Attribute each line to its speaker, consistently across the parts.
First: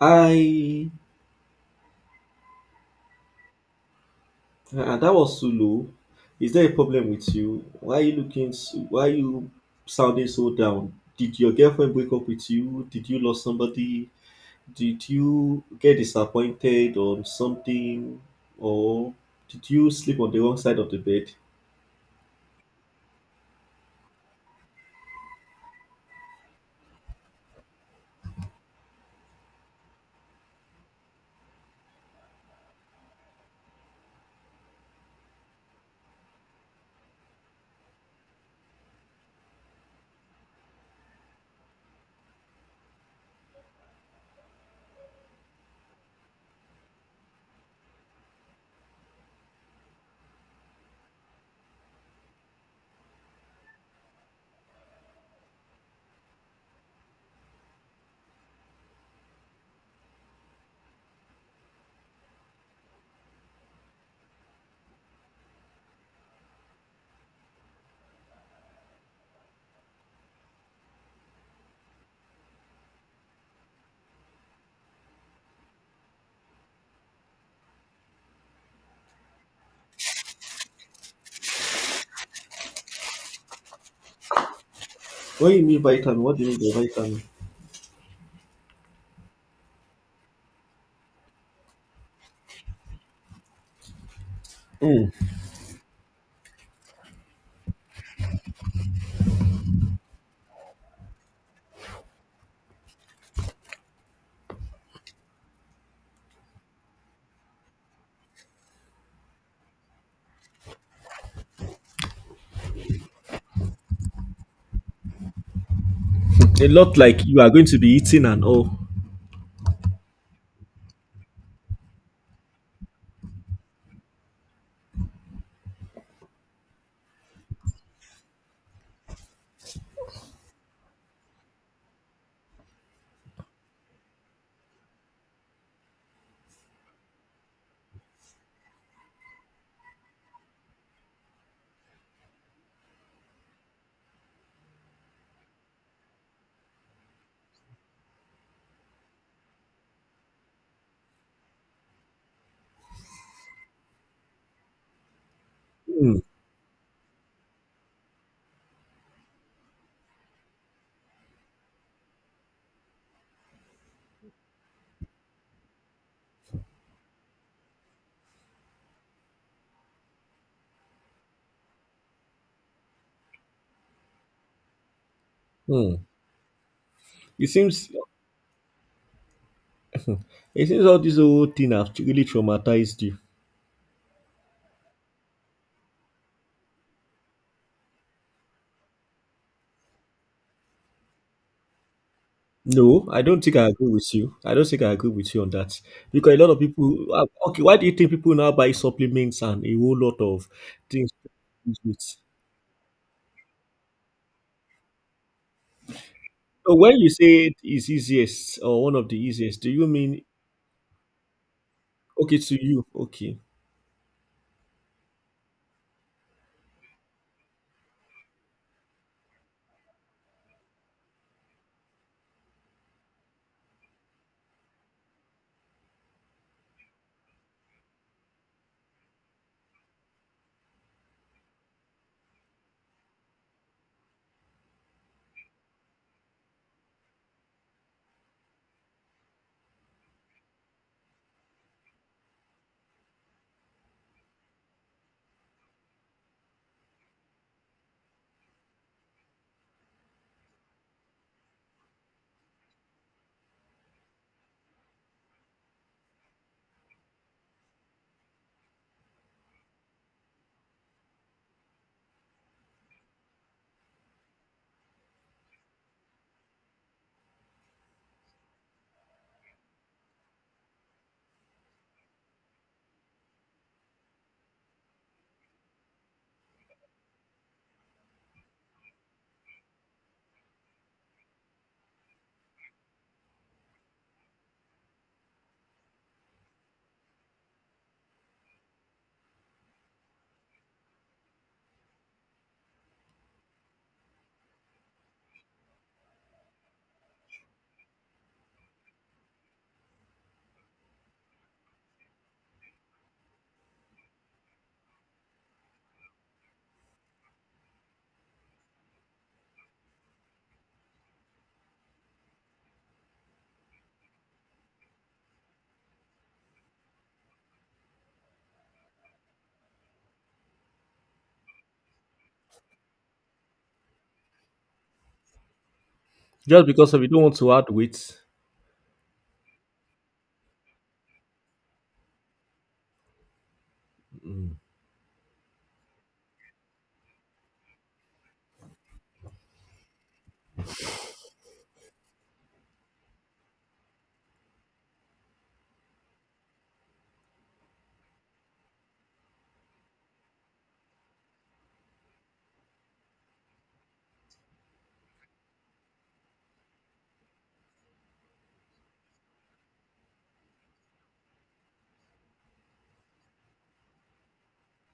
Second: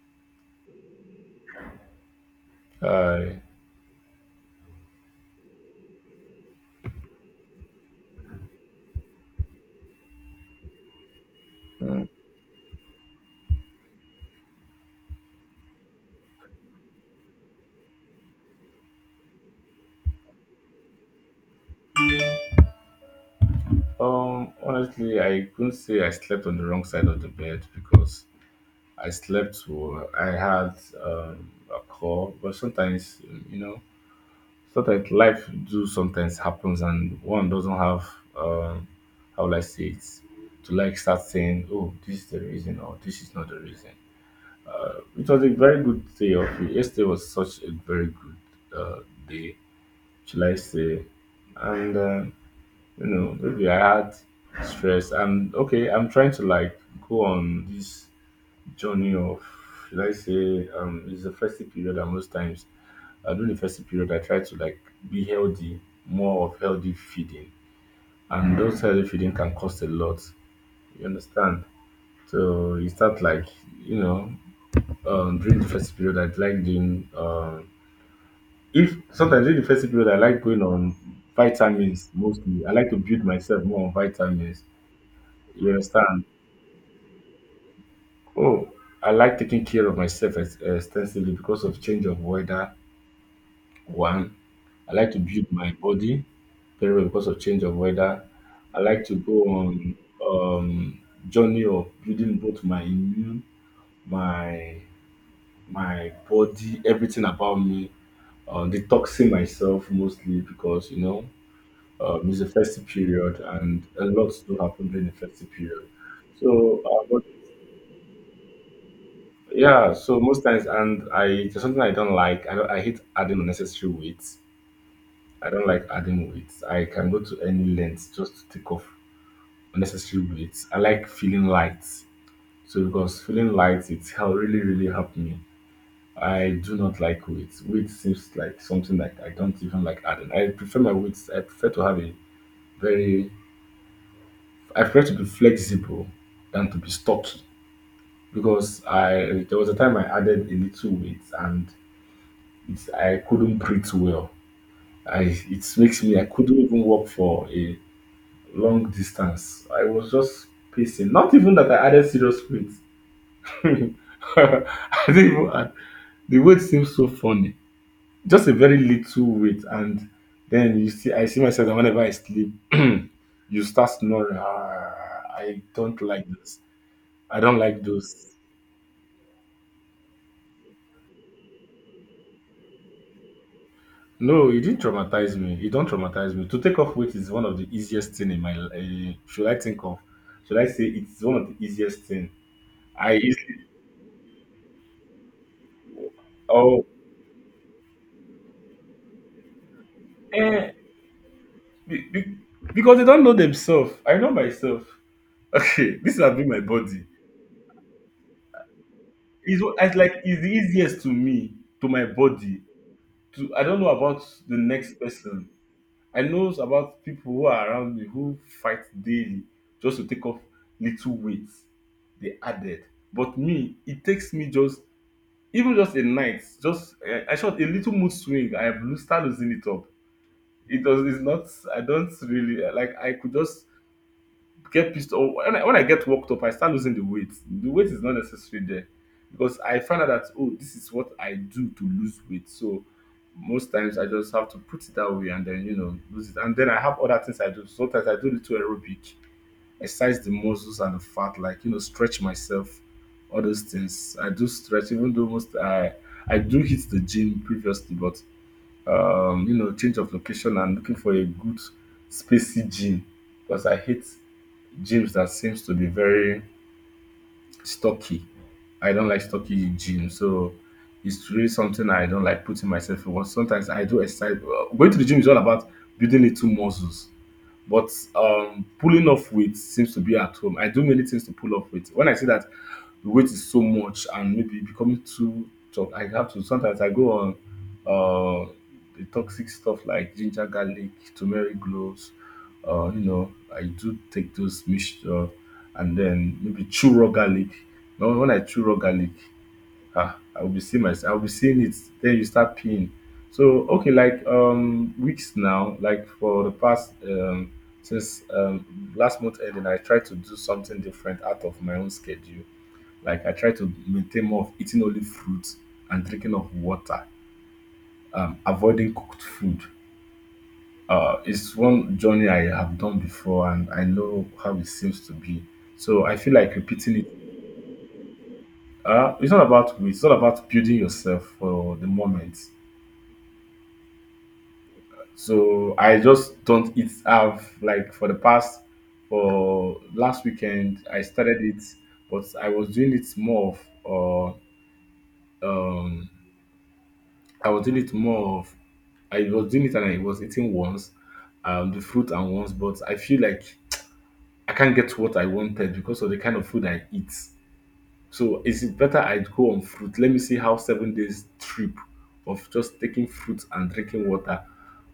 Speaker 1: I
Speaker 2: I
Speaker 1: That was too low. Is there a problem with you? Why are you looking? So, why are you sounding so down? Did your girlfriend
Speaker 2: Mm.
Speaker 1: break up with you? Did you lose somebody? Did you get disappointed on something? Or did you sleep on the wrong side of the bed?
Speaker 2: Honestly, I couldn't say I slept on the wrong side of the bed because I slept well. I had a call. But sometimes you know sometimes life do sometimes happens, and one doesn't have um how will I say it to like start saying, oh, this is the reason or this is not the reason. It was a very good day of it. Yesterday was such a very good uh, day, shall I say, and maybe I had stress. I'm okay. I'm trying to like go on this journey of, should I say, it's the festive period, and most times during the festive period, I try to like be healthy, more of healthy feeding, and those healthy feeding can cost a lot. You understand? So you start like, you know during the festive period, I'd like doing, if sometimes during the festive period, I like going on vitamins. Mostly I like to build myself more on vitamins.
Speaker 1: What do you
Speaker 2: You
Speaker 1: mean vitamin?
Speaker 2: understand?
Speaker 1: What do you mean by vitamin?
Speaker 2: Oh, I like taking care of myself extensively because of change of weather. One, I like
Speaker 1: Mm.
Speaker 2: to build my body very well because of change of weather. I like to go on um journey of building both my immune, my my body, everything about me, detoxing myself mostly because it's a festive period, and a lot to happen during the festive period.
Speaker 1: A
Speaker 2: So,
Speaker 1: lot
Speaker 2: uh,
Speaker 1: like you are going to be eating and all.
Speaker 2: yeah, so most times, and I it's something I don't like. I don't, I hate adding unnecessary weight. I don't like adding weight. I can go to any length just to take off unnecessary weight. I like feeling light. So because feeling light, it's really really helped me. I do not like weight. Weight seems like something that I don't even like adding. I prefer my weights. I prefer to have a very. I prefer to be flexible than to be stocky because I there was a time I added a little weight. And It's I couldn't breathe well. I It makes
Speaker 1: Mm.
Speaker 2: me, I couldn't even walk for a long distance. I was just pacing. Not even that I added serious weight. I didn't even add. The weight seems so funny. Just a very little weight, and then you see, I see myself that whenever I sleep, you start snoring. Ah, I don't
Speaker 1: Mm.
Speaker 2: like this. I
Speaker 1: It
Speaker 2: don't like
Speaker 1: seems
Speaker 2: those.
Speaker 1: it seems all this whole thing have really traumatized you.
Speaker 2: No, you didn't traumatize me. You don't traumatize me. To take off weight is one of the easiest thing in my life. Should I think of? Should I say it's one of the easiest thing?
Speaker 1: No,
Speaker 2: I
Speaker 1: I don't think
Speaker 2: easily.
Speaker 1: I agree with you. I don't think I agree with you on that because a lot of
Speaker 2: oh
Speaker 1: people. Okay, why do you think people now buy supplements and a whole lot of
Speaker 2: eh,
Speaker 1: things? To use it?
Speaker 2: be- be- because they don't know themselves. I know myself. Okay, this has been my
Speaker 1: So when
Speaker 2: body.
Speaker 1: you say it's easiest or one of the easiest, do you
Speaker 2: It's like
Speaker 1: mean
Speaker 2: it's the easiest to me, to my
Speaker 1: okay to
Speaker 2: body.
Speaker 1: you? Okay,
Speaker 2: To I don't know about the next person. I knows about people who are around me who fight daily just to take off little weights they added. But me, it takes me just, even just a night, just I shot a little mood swing. I have start losing it up. It does. It's not. I don't really like. I could just get pissed off when I get worked up, I start losing the weight. The weight is not necessary there because I find out that, oh, this is what I do to lose weight. So most times I just have to put it that way, and then lose it. And then I have other things I do. Sometimes I do little aerobic, exercise the muscles and the fat, like, stretch myself, all those things. I do stretch, even though most I do hit the gym previously. But change of location and looking for a good spacey gym because I hate gyms that seems to be very stocky. I don't like stocky gym, so it's really something I don't like putting myself in. But sometimes I do exercise. Well, going to the gym is all about building little muscles. But pulling off weight seems to be at home. I do many things to pull off weight. When I see that the weight is so much and maybe becoming too tough, I have to, sometimes I go on uh, the toxic stuff like ginger, garlic, turmeric, cloves. I do take those mixture, and then maybe chew raw garlic. Now, when I chew raw garlic, ah, I will be seeing it, then you start peeing. So, okay, like, weeks now, like for the past, since, last month ending, I tried to do something different out of my own schedule. Like, I try to maintain more of eating only fruits and drinking of water, avoiding cooked food. It's one journey I have done before, and I know how it seems to be. So I feel like
Speaker 1: just because
Speaker 2: repeating
Speaker 1: of you don't
Speaker 2: it.
Speaker 1: want to add weight.
Speaker 2: It's not about building yourself for the moment. So I just don't eat have like for the past for last weekend I started it, but of uh, um I was doing it more of I was doing it and I was eating once, the fruit and once, but I feel like I can't get what I wanted because of the kind of food I eat. So is it better I go on fruit? Let me see how 7 days trip of just taking fruit and drinking water,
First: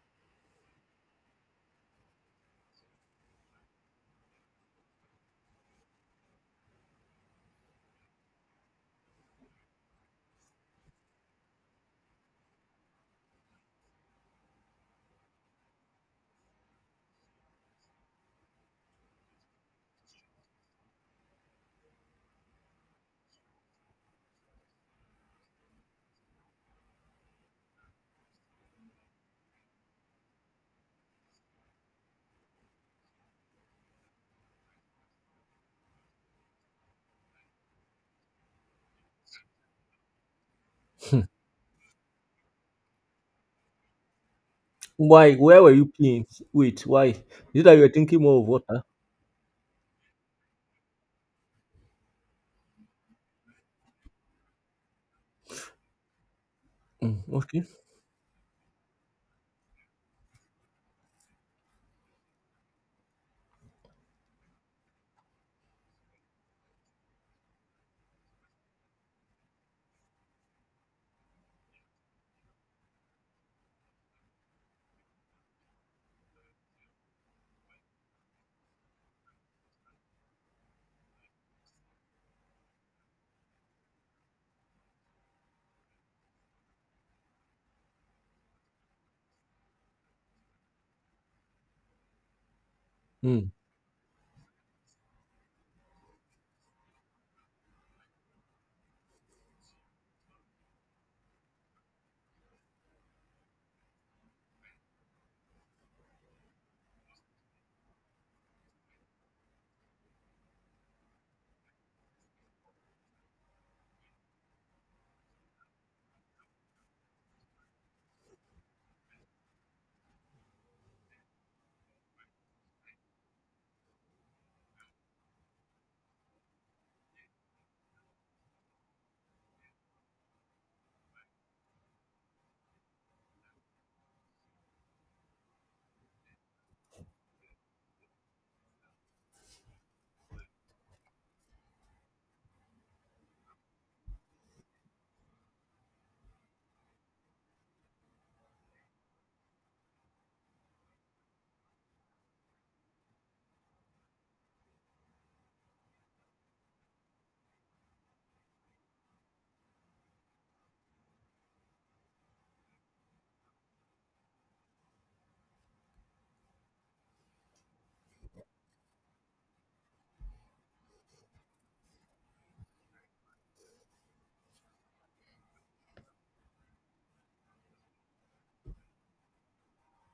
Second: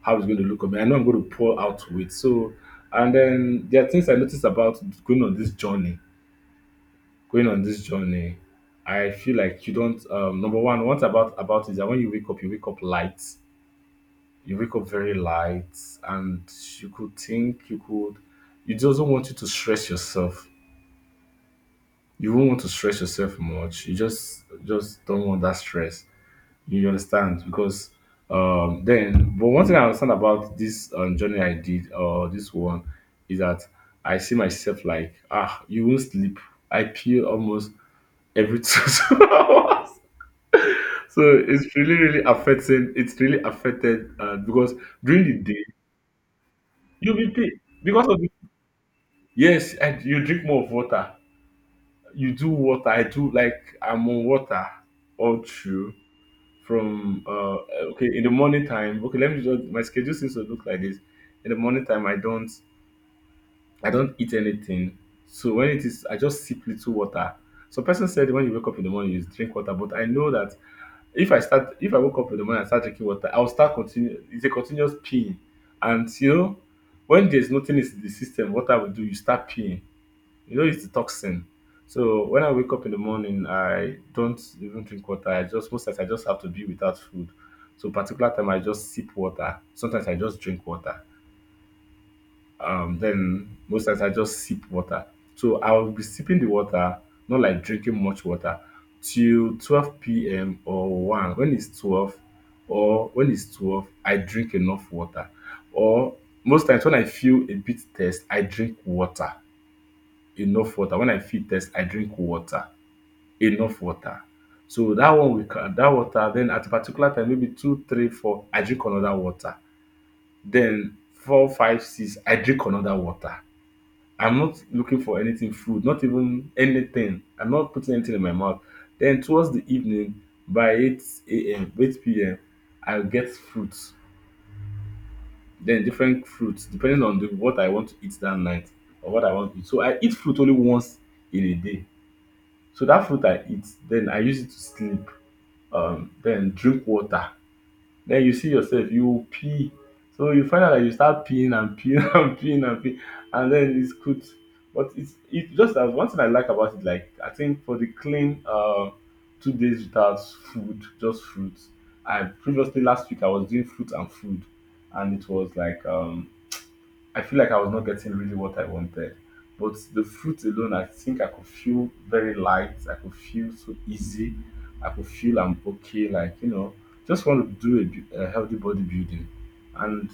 Speaker 2: how it's going to look on me. I know I'm going to pour out weight. So, and then there are things I noticed about going on this journey. Going on this journey, I feel like you don't. Number one, what about is that when you wake up light. You wake up very light, and you could think, you could. You just don't want you to stress yourself. You won't want to stress yourself much. You just don't want that stress. You understand? Because then but one thing I understand about this journey I did or this one is that I see myself like, you won't sleep. I pee almost every 2 hours. So it's really really affecting, it's really affected, because during
Speaker 1: Why?
Speaker 2: the
Speaker 1: Where
Speaker 2: day
Speaker 1: were you playing? Wait, why?
Speaker 2: you'll
Speaker 1: Is
Speaker 2: be pee
Speaker 1: it that you were
Speaker 2: because of
Speaker 1: thinking
Speaker 2: the,
Speaker 1: more of water?
Speaker 2: yes, and you drink more of water. You do water, I do like I'm on water all through
Speaker 1: Mm,
Speaker 2: from
Speaker 1: okay.
Speaker 2: okay, in the morning time. Okay, let me just, my schedule seems to look like this. In the morning time I don't eat anything. So when it is, I just sip little water. So person said when you wake up in the morning you drink water, but I know that if I woke up in the morning and start drinking water, I'll start continue, it's a continuous peeing. And when there's nothing in the system, what I will do, you start peeing, it's the toxin. So when I wake up in the morning, I don't even drink water. I just most times I just have to be without food. So particular time I just sip water. Sometimes I just drink water.
Speaker 1: Mm,
Speaker 2: Then most times I just sip water. So I'll be sipping the water, not like drinking much water, till 12 p.m. or one. When it's 12, I drink enough water. Or most times when I feel a bit thirst, I drink water, enough water. When I feel thirst, I drink water, enough water. So that one will ca dat water. Then at a particular time maybe two, three, four, I drink another water. Then four, five, six, I drink another water. I'm not looking for anything food, not even anything. I'm not putting anything in my mouth. Then towards the evening by 8 a.m., 8 p.m., I get fruits. Then different fruits depending on the what I want to eat that night or what I want to eat. So I eat fruit only once in a day. So that fruit I eat, then I use it to sleep, then drink water. Then you see yourself, you pee. So you find out that you start peeing and peeing and peeing and peeing, and then it's good. But it just as one thing I like about it, like, I think for the clean, 2 days without food, just fruits. I previously last week I was doing fruit and food, and it was like, I feel like I was not getting really what I wanted. But the fruit alone, I think I could feel very light. I could feel so easy. I could feel I'm okay. Like, just want to do a healthy bodybuilding. And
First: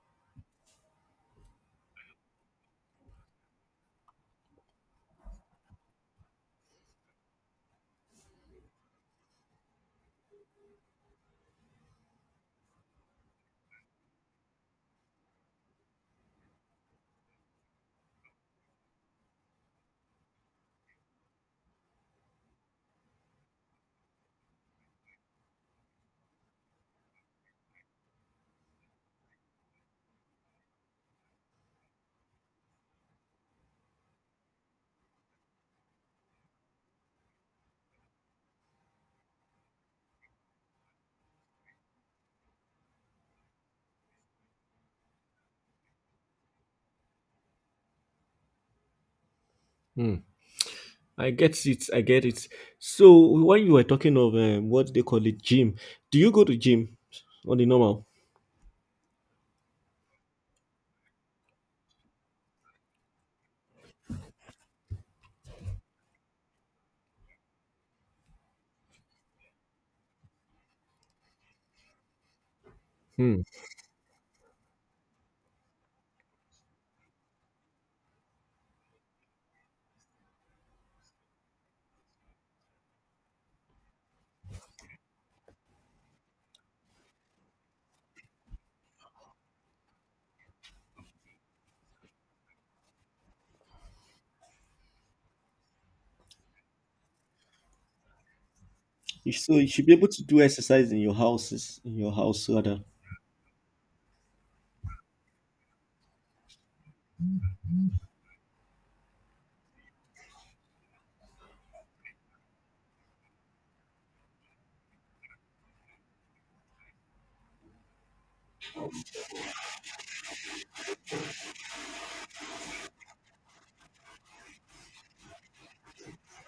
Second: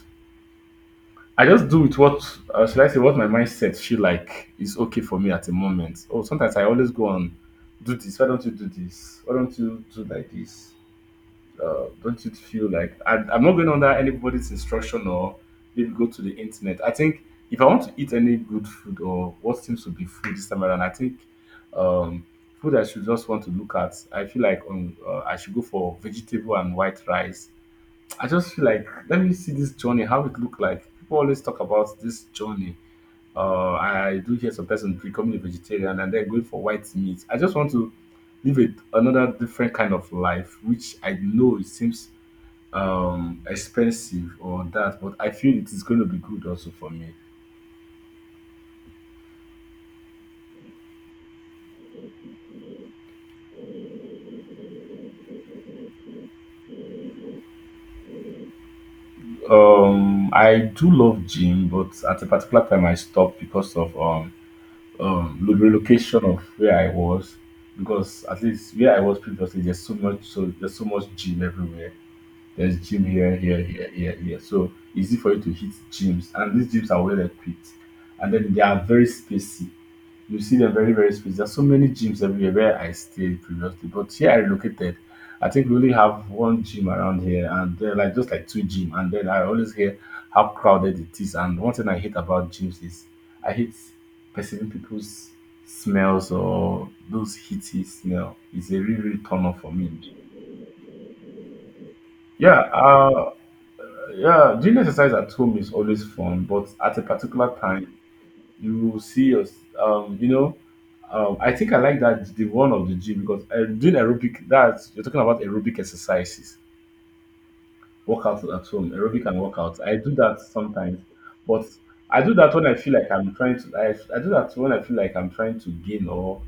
Speaker 2: I just do with what, should I say, what my mindset feel like is okay for me at the moment. Oh, sometimes I always go on, do this. Why don't you do this? Why don't you do like this? Don't you feel like I'm not going under anybody's instruction or maybe go to the internet? I think if I want to eat any good food or what seems to be food this time around, I think um, food I should just want to look at. I feel like on I should go for vegetable and white rice. I just feel like let me see this journey, how it look like. People always talk about this journey. I do hear some person becoming a vegetarian and then going for white meat. I just want to live it another different kind of life, which I know it seems expensive or that, but I feel it is going to be good also for me.
Speaker 1: mm. I get it. I get it. So when you were talking of what they call it, gym, do you go to gym on the normal?
Speaker 2: I do love gym, but at a particular time I stopped because of relocation of where I was, because at least where I was previously there's so much, so there's so much gym everywhere, there's gym here,
Speaker 1: Hmm.
Speaker 2: here, here, here, here. So easy for you to hit gyms. And these gyms are well equipped. And then they are very spacey. You see them very, very spacey. There's so many gyms everywhere where I stayed previously. But here I relocated. I think we only have one gym around here and there are like just like two gym. And then I always hear how crowded it is. And one thing I hate about gyms is I hate perceiving people's smells or those heaty smell. It's a real, real
Speaker 1: You
Speaker 2: turn
Speaker 1: So
Speaker 2: off
Speaker 1: you
Speaker 2: for
Speaker 1: should
Speaker 2: me.
Speaker 1: be able to do exercise in your houses, in your house
Speaker 2: Yeah,
Speaker 1: rather.
Speaker 2: yeah, doing exercise at home is always fun, but at a particular time, you will see your, um, you know, I think I like that the one of the gym because doing aerobic. That's you're talking about aerobic exercises, workouts at home, aerobic and workouts. I do that sometimes, but I do that when I feel like I'm trying to. I do that when I feel like I'm trying to gain or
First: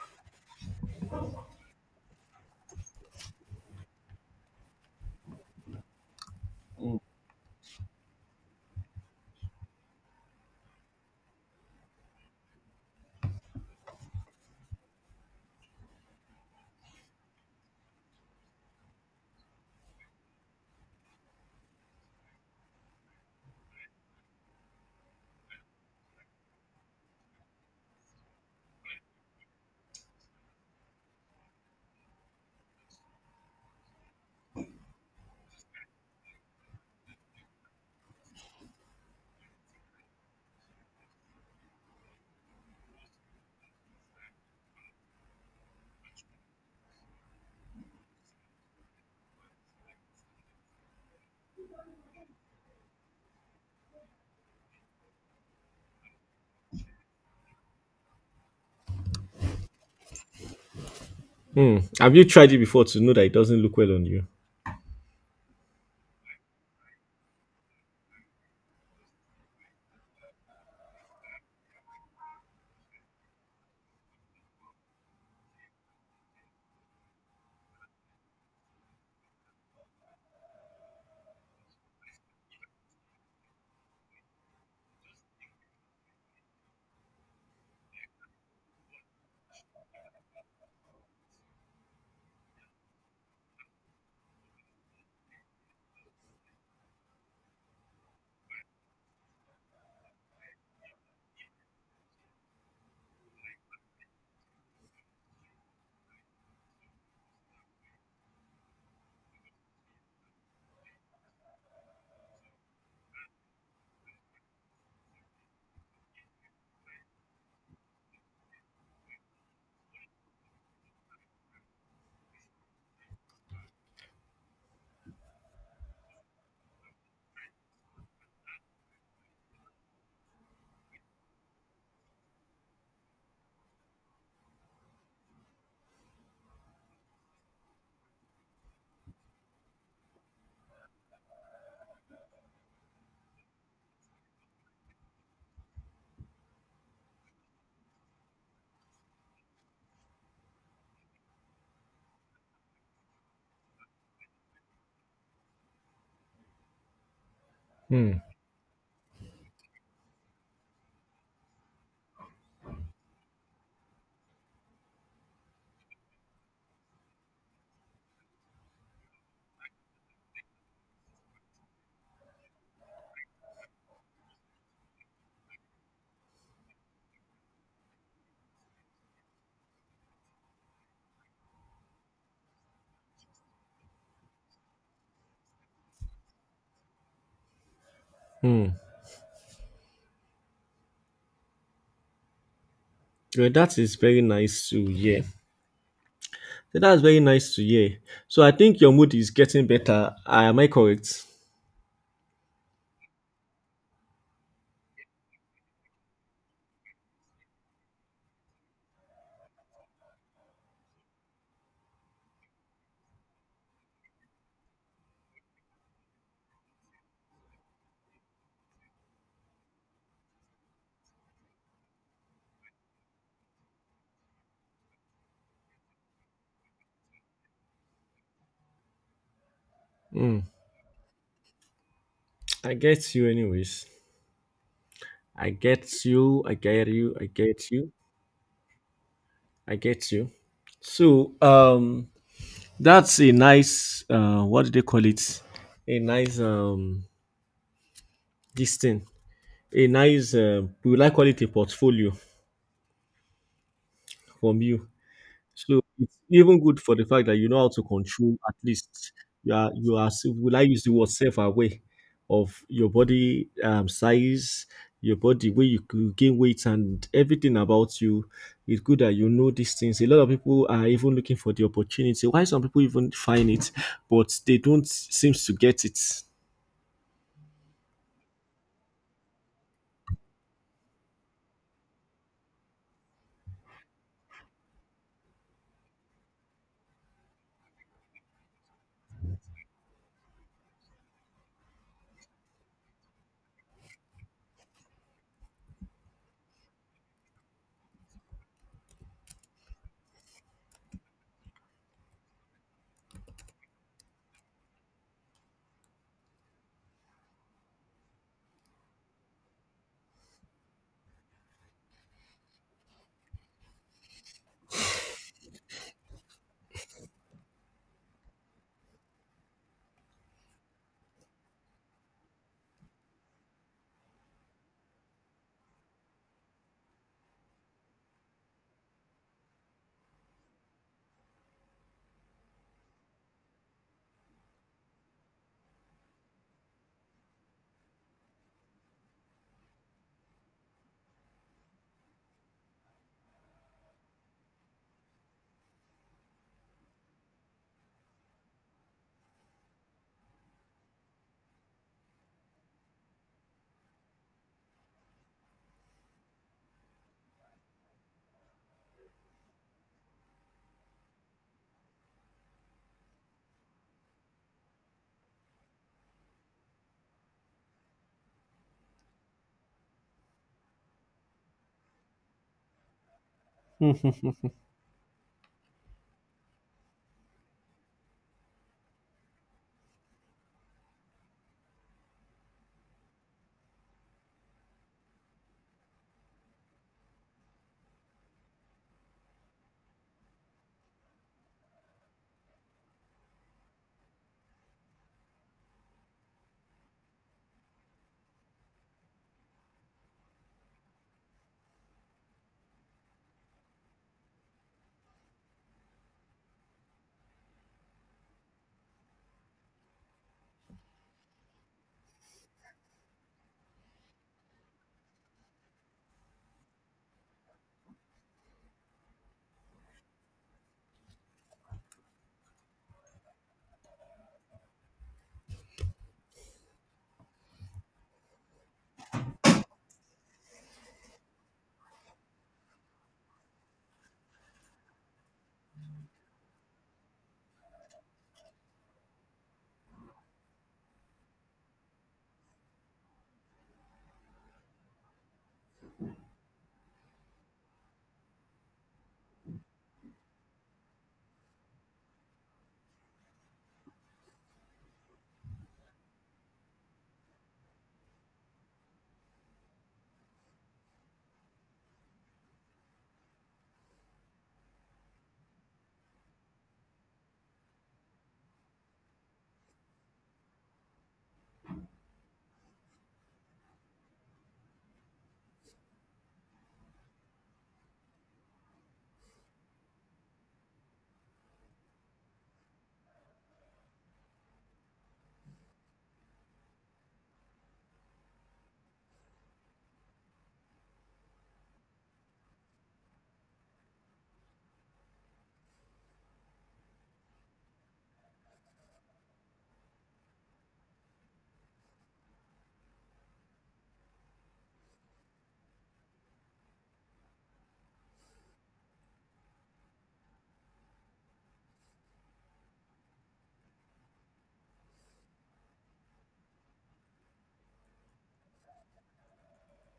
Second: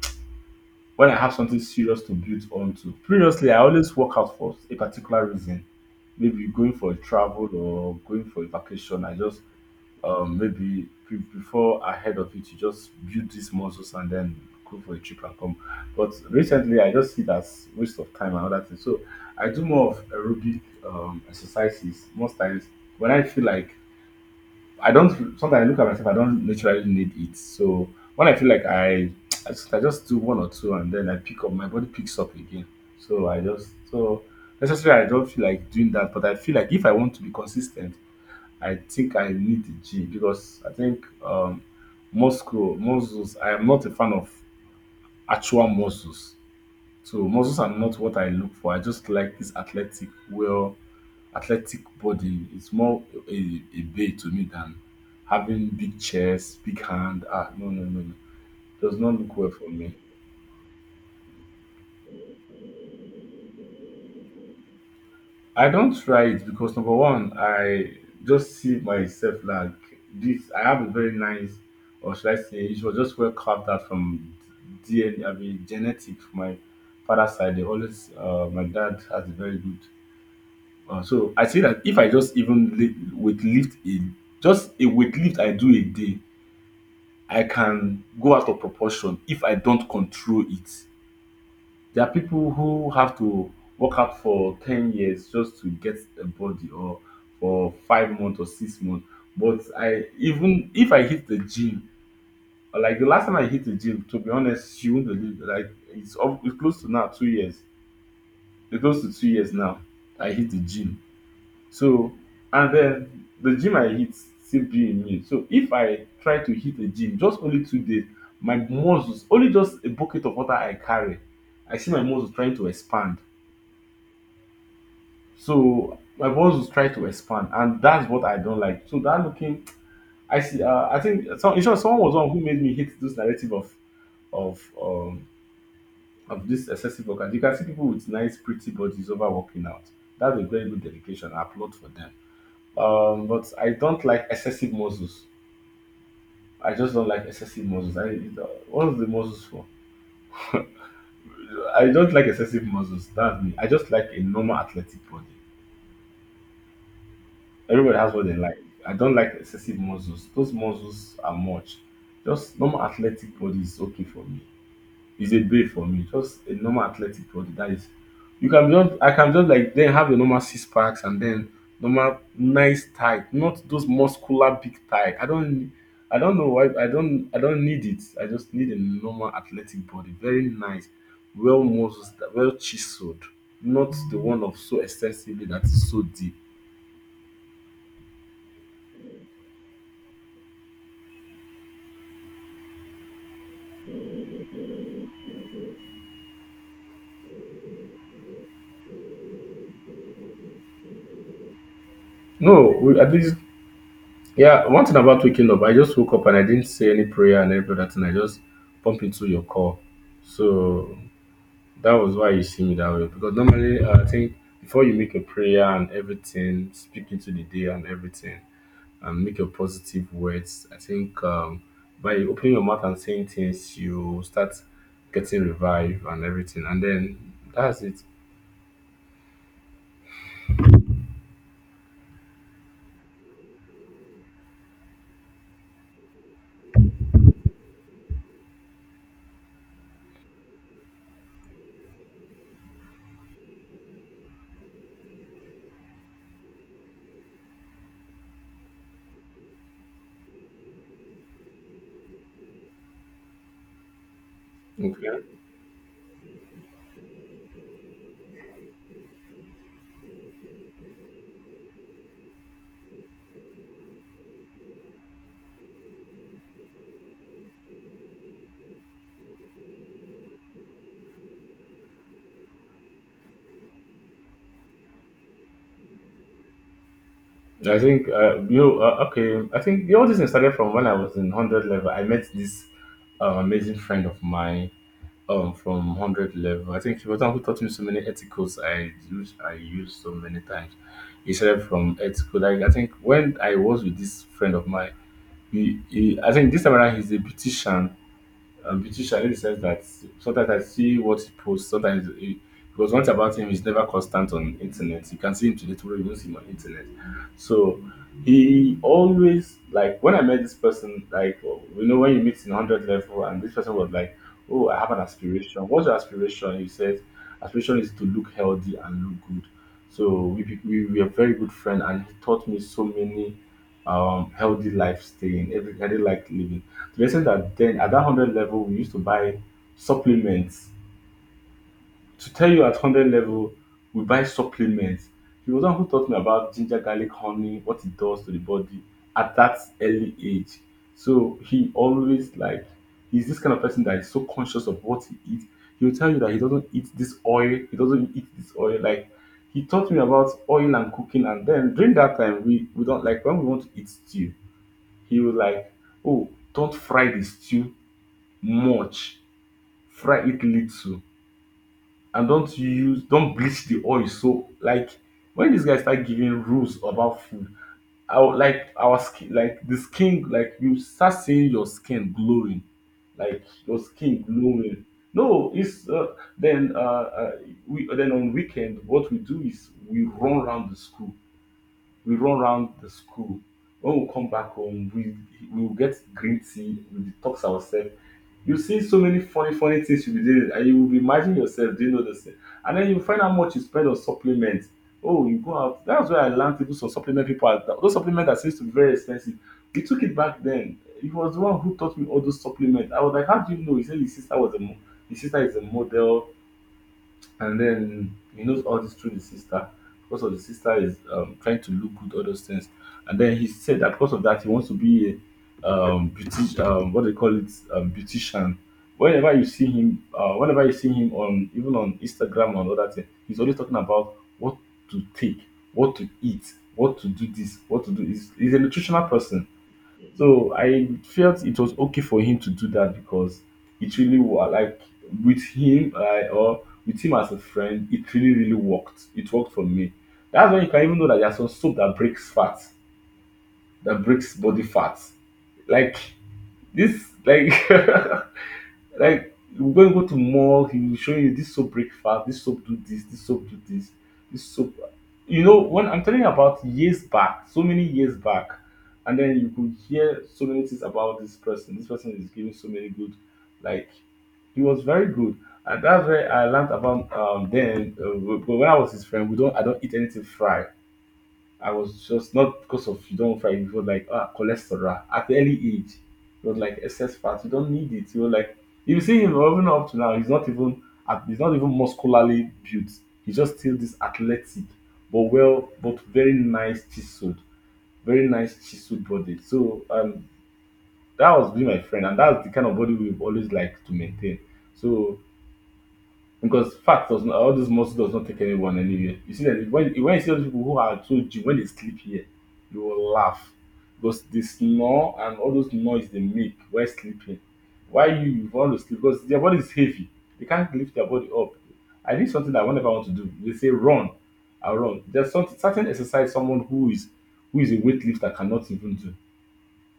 Speaker 2: when I have something serious to build onto. Previously, I always work out for a particular reason. Maybe going for a
Speaker 1: Mm.
Speaker 2: travel or going for a vacation. I just maybe before ahead of it, you just build these muscles and then go for a trip and come. But recently, I just see that's waste of time and other things. So I do more of aerobic exercises most times when I feel like I don't sometimes I look at myself, I don't naturally need it. So when I feel like I I just do one or two and then I pick up my body picks up again. So I just so necessarily I don't feel like doing that, but I feel like if I want to be consistent, I think I need the gym because I think muscles I am not a fan of actual muscles. So muscles are not what I look for. I just like this athletic, well, athletic body. It's more a bay to me than having big chest, big hand. Ah, no, no, no, no. Does not look well for me.
Speaker 1: Hmm. Have you tried it before to know that it doesn't look well on you?
Speaker 2: I don't try it because number one, I just see myself like this. I have a very nice, or should I say, it was just well carved out from DNA. I mean, genetic. From My father's side, they always. My dad has a very good. So I say that if I just even weightlift a just a weightlift I do a day, I can go out of proportion if I don't control it. There are people who have to work out for 10 years just to get a body, or for 5 months or 6 months. But I even if I hit the gym, or like the last time I hit the gym, to be honest, you won't believe. Like it's, up, it's close to now 2 years. It's close to 2 years now. I hit the gym. So, and then the gym I hit still be in me. So if I try to hit a gym just only 2 days, my muscles only just a bucket of water I carry, I see my muscles trying to expand. So my muscles try to expand, and that's what I don't like. So that looking, I see. I think some, in short, someone was one who made me hate this narrative of of um of this excessive workout. You can see people with nice, pretty bodies over working out. That's a very good dedication. I applaud for them. But I don't like excessive muscles. I just don't like excessive muscles. I what is the muscles for? I don't like excessive muscles. That's me. I just like a normal athletic body. Everybody
Speaker 1: Hmm.
Speaker 2: has what they like. I don't like excessive muscles. Those muscles are much. Just normal athletic body is okay for me. Is a babe for me, just a normal athletic body that is you can just I can just like then have a normal six packs and then normal nice tight, not those muscular big tight. I don't know why I don't need it. I just need a normal athletic body, very nice, well muscles, well chiseled, not the one of so extensively that is so deep.
Speaker 1: Hmm. Well, that is very nice to hear. So that's very nice to hear. So I think your mood is getting better. Am I correct?
Speaker 2: No, we, at least yeah. One thing about waking up, I just woke up and I didn't say any prayer and everything. I just bump into your call, so that was why you see me that way because normally I think before you make a prayer and everything, speak into the day and everything, and make your positive words. I think by opening your mouth and saying things, you start getting revived and everything, and then that's it.
Speaker 1: Hmm. I get you, anyways. I get you. I get you. I get you. I get you. So that's a nice what do they call it? A nice this thing. A nice we would like call it a portfolio from you.
Speaker 2: Okay.
Speaker 1: So it's even good for the fact that you know how to control at least you are will I use the word self aware of your body, size, your body where you could gain weight and everything about you. It's good that you know these things. A lot of people are even looking for the opportunity. Why some people even find it, but they don't seem to get it.
Speaker 2: I think I think the all this started from when I was in 100 level. I met this amazing friend of mine from 100 level. I think Shibata Uncle taught me so many ethicals I use so many times. He started from ethical. Like I think when I was with this friend of mine, he I think this time around he's a beautician, beautician in the sense that sometimes I see what he posts, sometimes he, because one thing about him is never constant on internet. You can see him today, tomorrow you don't see him on internet. So he always like when I met this person, like oh, you know when you meet in hundred level, and this person was like, "Oh, I have an aspiration. What's your aspiration?" He said, "Aspiration is to look healthy and look good." So we are very good friends, and he taught me so many healthy lifestyle, staying, every healthy life living. To the extent that then at that hundred level we used to buy supplements. To tell you at hundred level we buy supplements. He was the one who taught me about ginger, garlic, honey, what it does to the body at that early age. So he always like he's this kind of person that is so conscious of what he eats. He'll tell you that he doesn't eat this oil, he doesn't eat this oil. Like he taught me about oil and cooking, and then during that time we don't like when we want to eat stew he was like, "Oh, don't fry the stew much. Fry it little, and don't bleach the oil." So like when this guy start giving rules about food, our like our skin like the skin like you start seeing your skin glowing, like your skin glowing. No, it's then we then on weekend what we do is we run around the school, we run round the school. When we come back home we will get green tea, we detox ourselves. You see so many funny funny things you be doing, and you will be imagining yourself doing all those things, and then you find how much you spend on supplements. Oh, you go out, that's where I learned to do some supplement, people are those supplements that seems to be very expensive. We took it back then, he was the one who taught me all those supplements. I was like how do you know, he said his sister is a model, and then he knows all this through the sister because of the sister is trying to look good, all those things. And then he said that because of that, he wants to be a beauty, what they call it, beautician. Whenever you see him, whenever you see him on even on Instagram and other things, he's always talking about what to take, what to eat, what to do this, what to do. He's a nutritional person, so I felt it was okay for him to do that because it really was like, with him I or with him as a friend, it really, really worked. It worked for me. That's when you can even know that there's some soap that breaks fat, that breaks body fat. Like this, like like when you go to mall, he will show you this soap breakfast, this soap do this, this soap do this, this soap. You know, when I'm telling you about years back, so many years back, and then you could hear so many things about this person. This person is giving so many good, like, he was very good, and that's where I learned about then. But when I was his friend, we don't I don't eat anything fried. I was just not because of you don't fight, it was like ah cholesterol at the early age. It was like excess fat. You don't need it. You were like, if you see him even up to now, he's not even he's not even muscularly built. He's just still this athletic, but well, but very nice chiseled body. So that was being my friend, and that's the kind of body we've always liked to maintain. So because fat does not, all this muscle does not take anyone anywhere. You see that when, you see all these people who are so gym, when they sleep here, you will laugh. Because they snore and all those noise they make while sleeping. Why you want to sleep? Because their body is heavy. They can't lift their body up. I did something that whenever I want to do, they say run. I run. There's some certain exercise someone who is a weightlifter cannot even do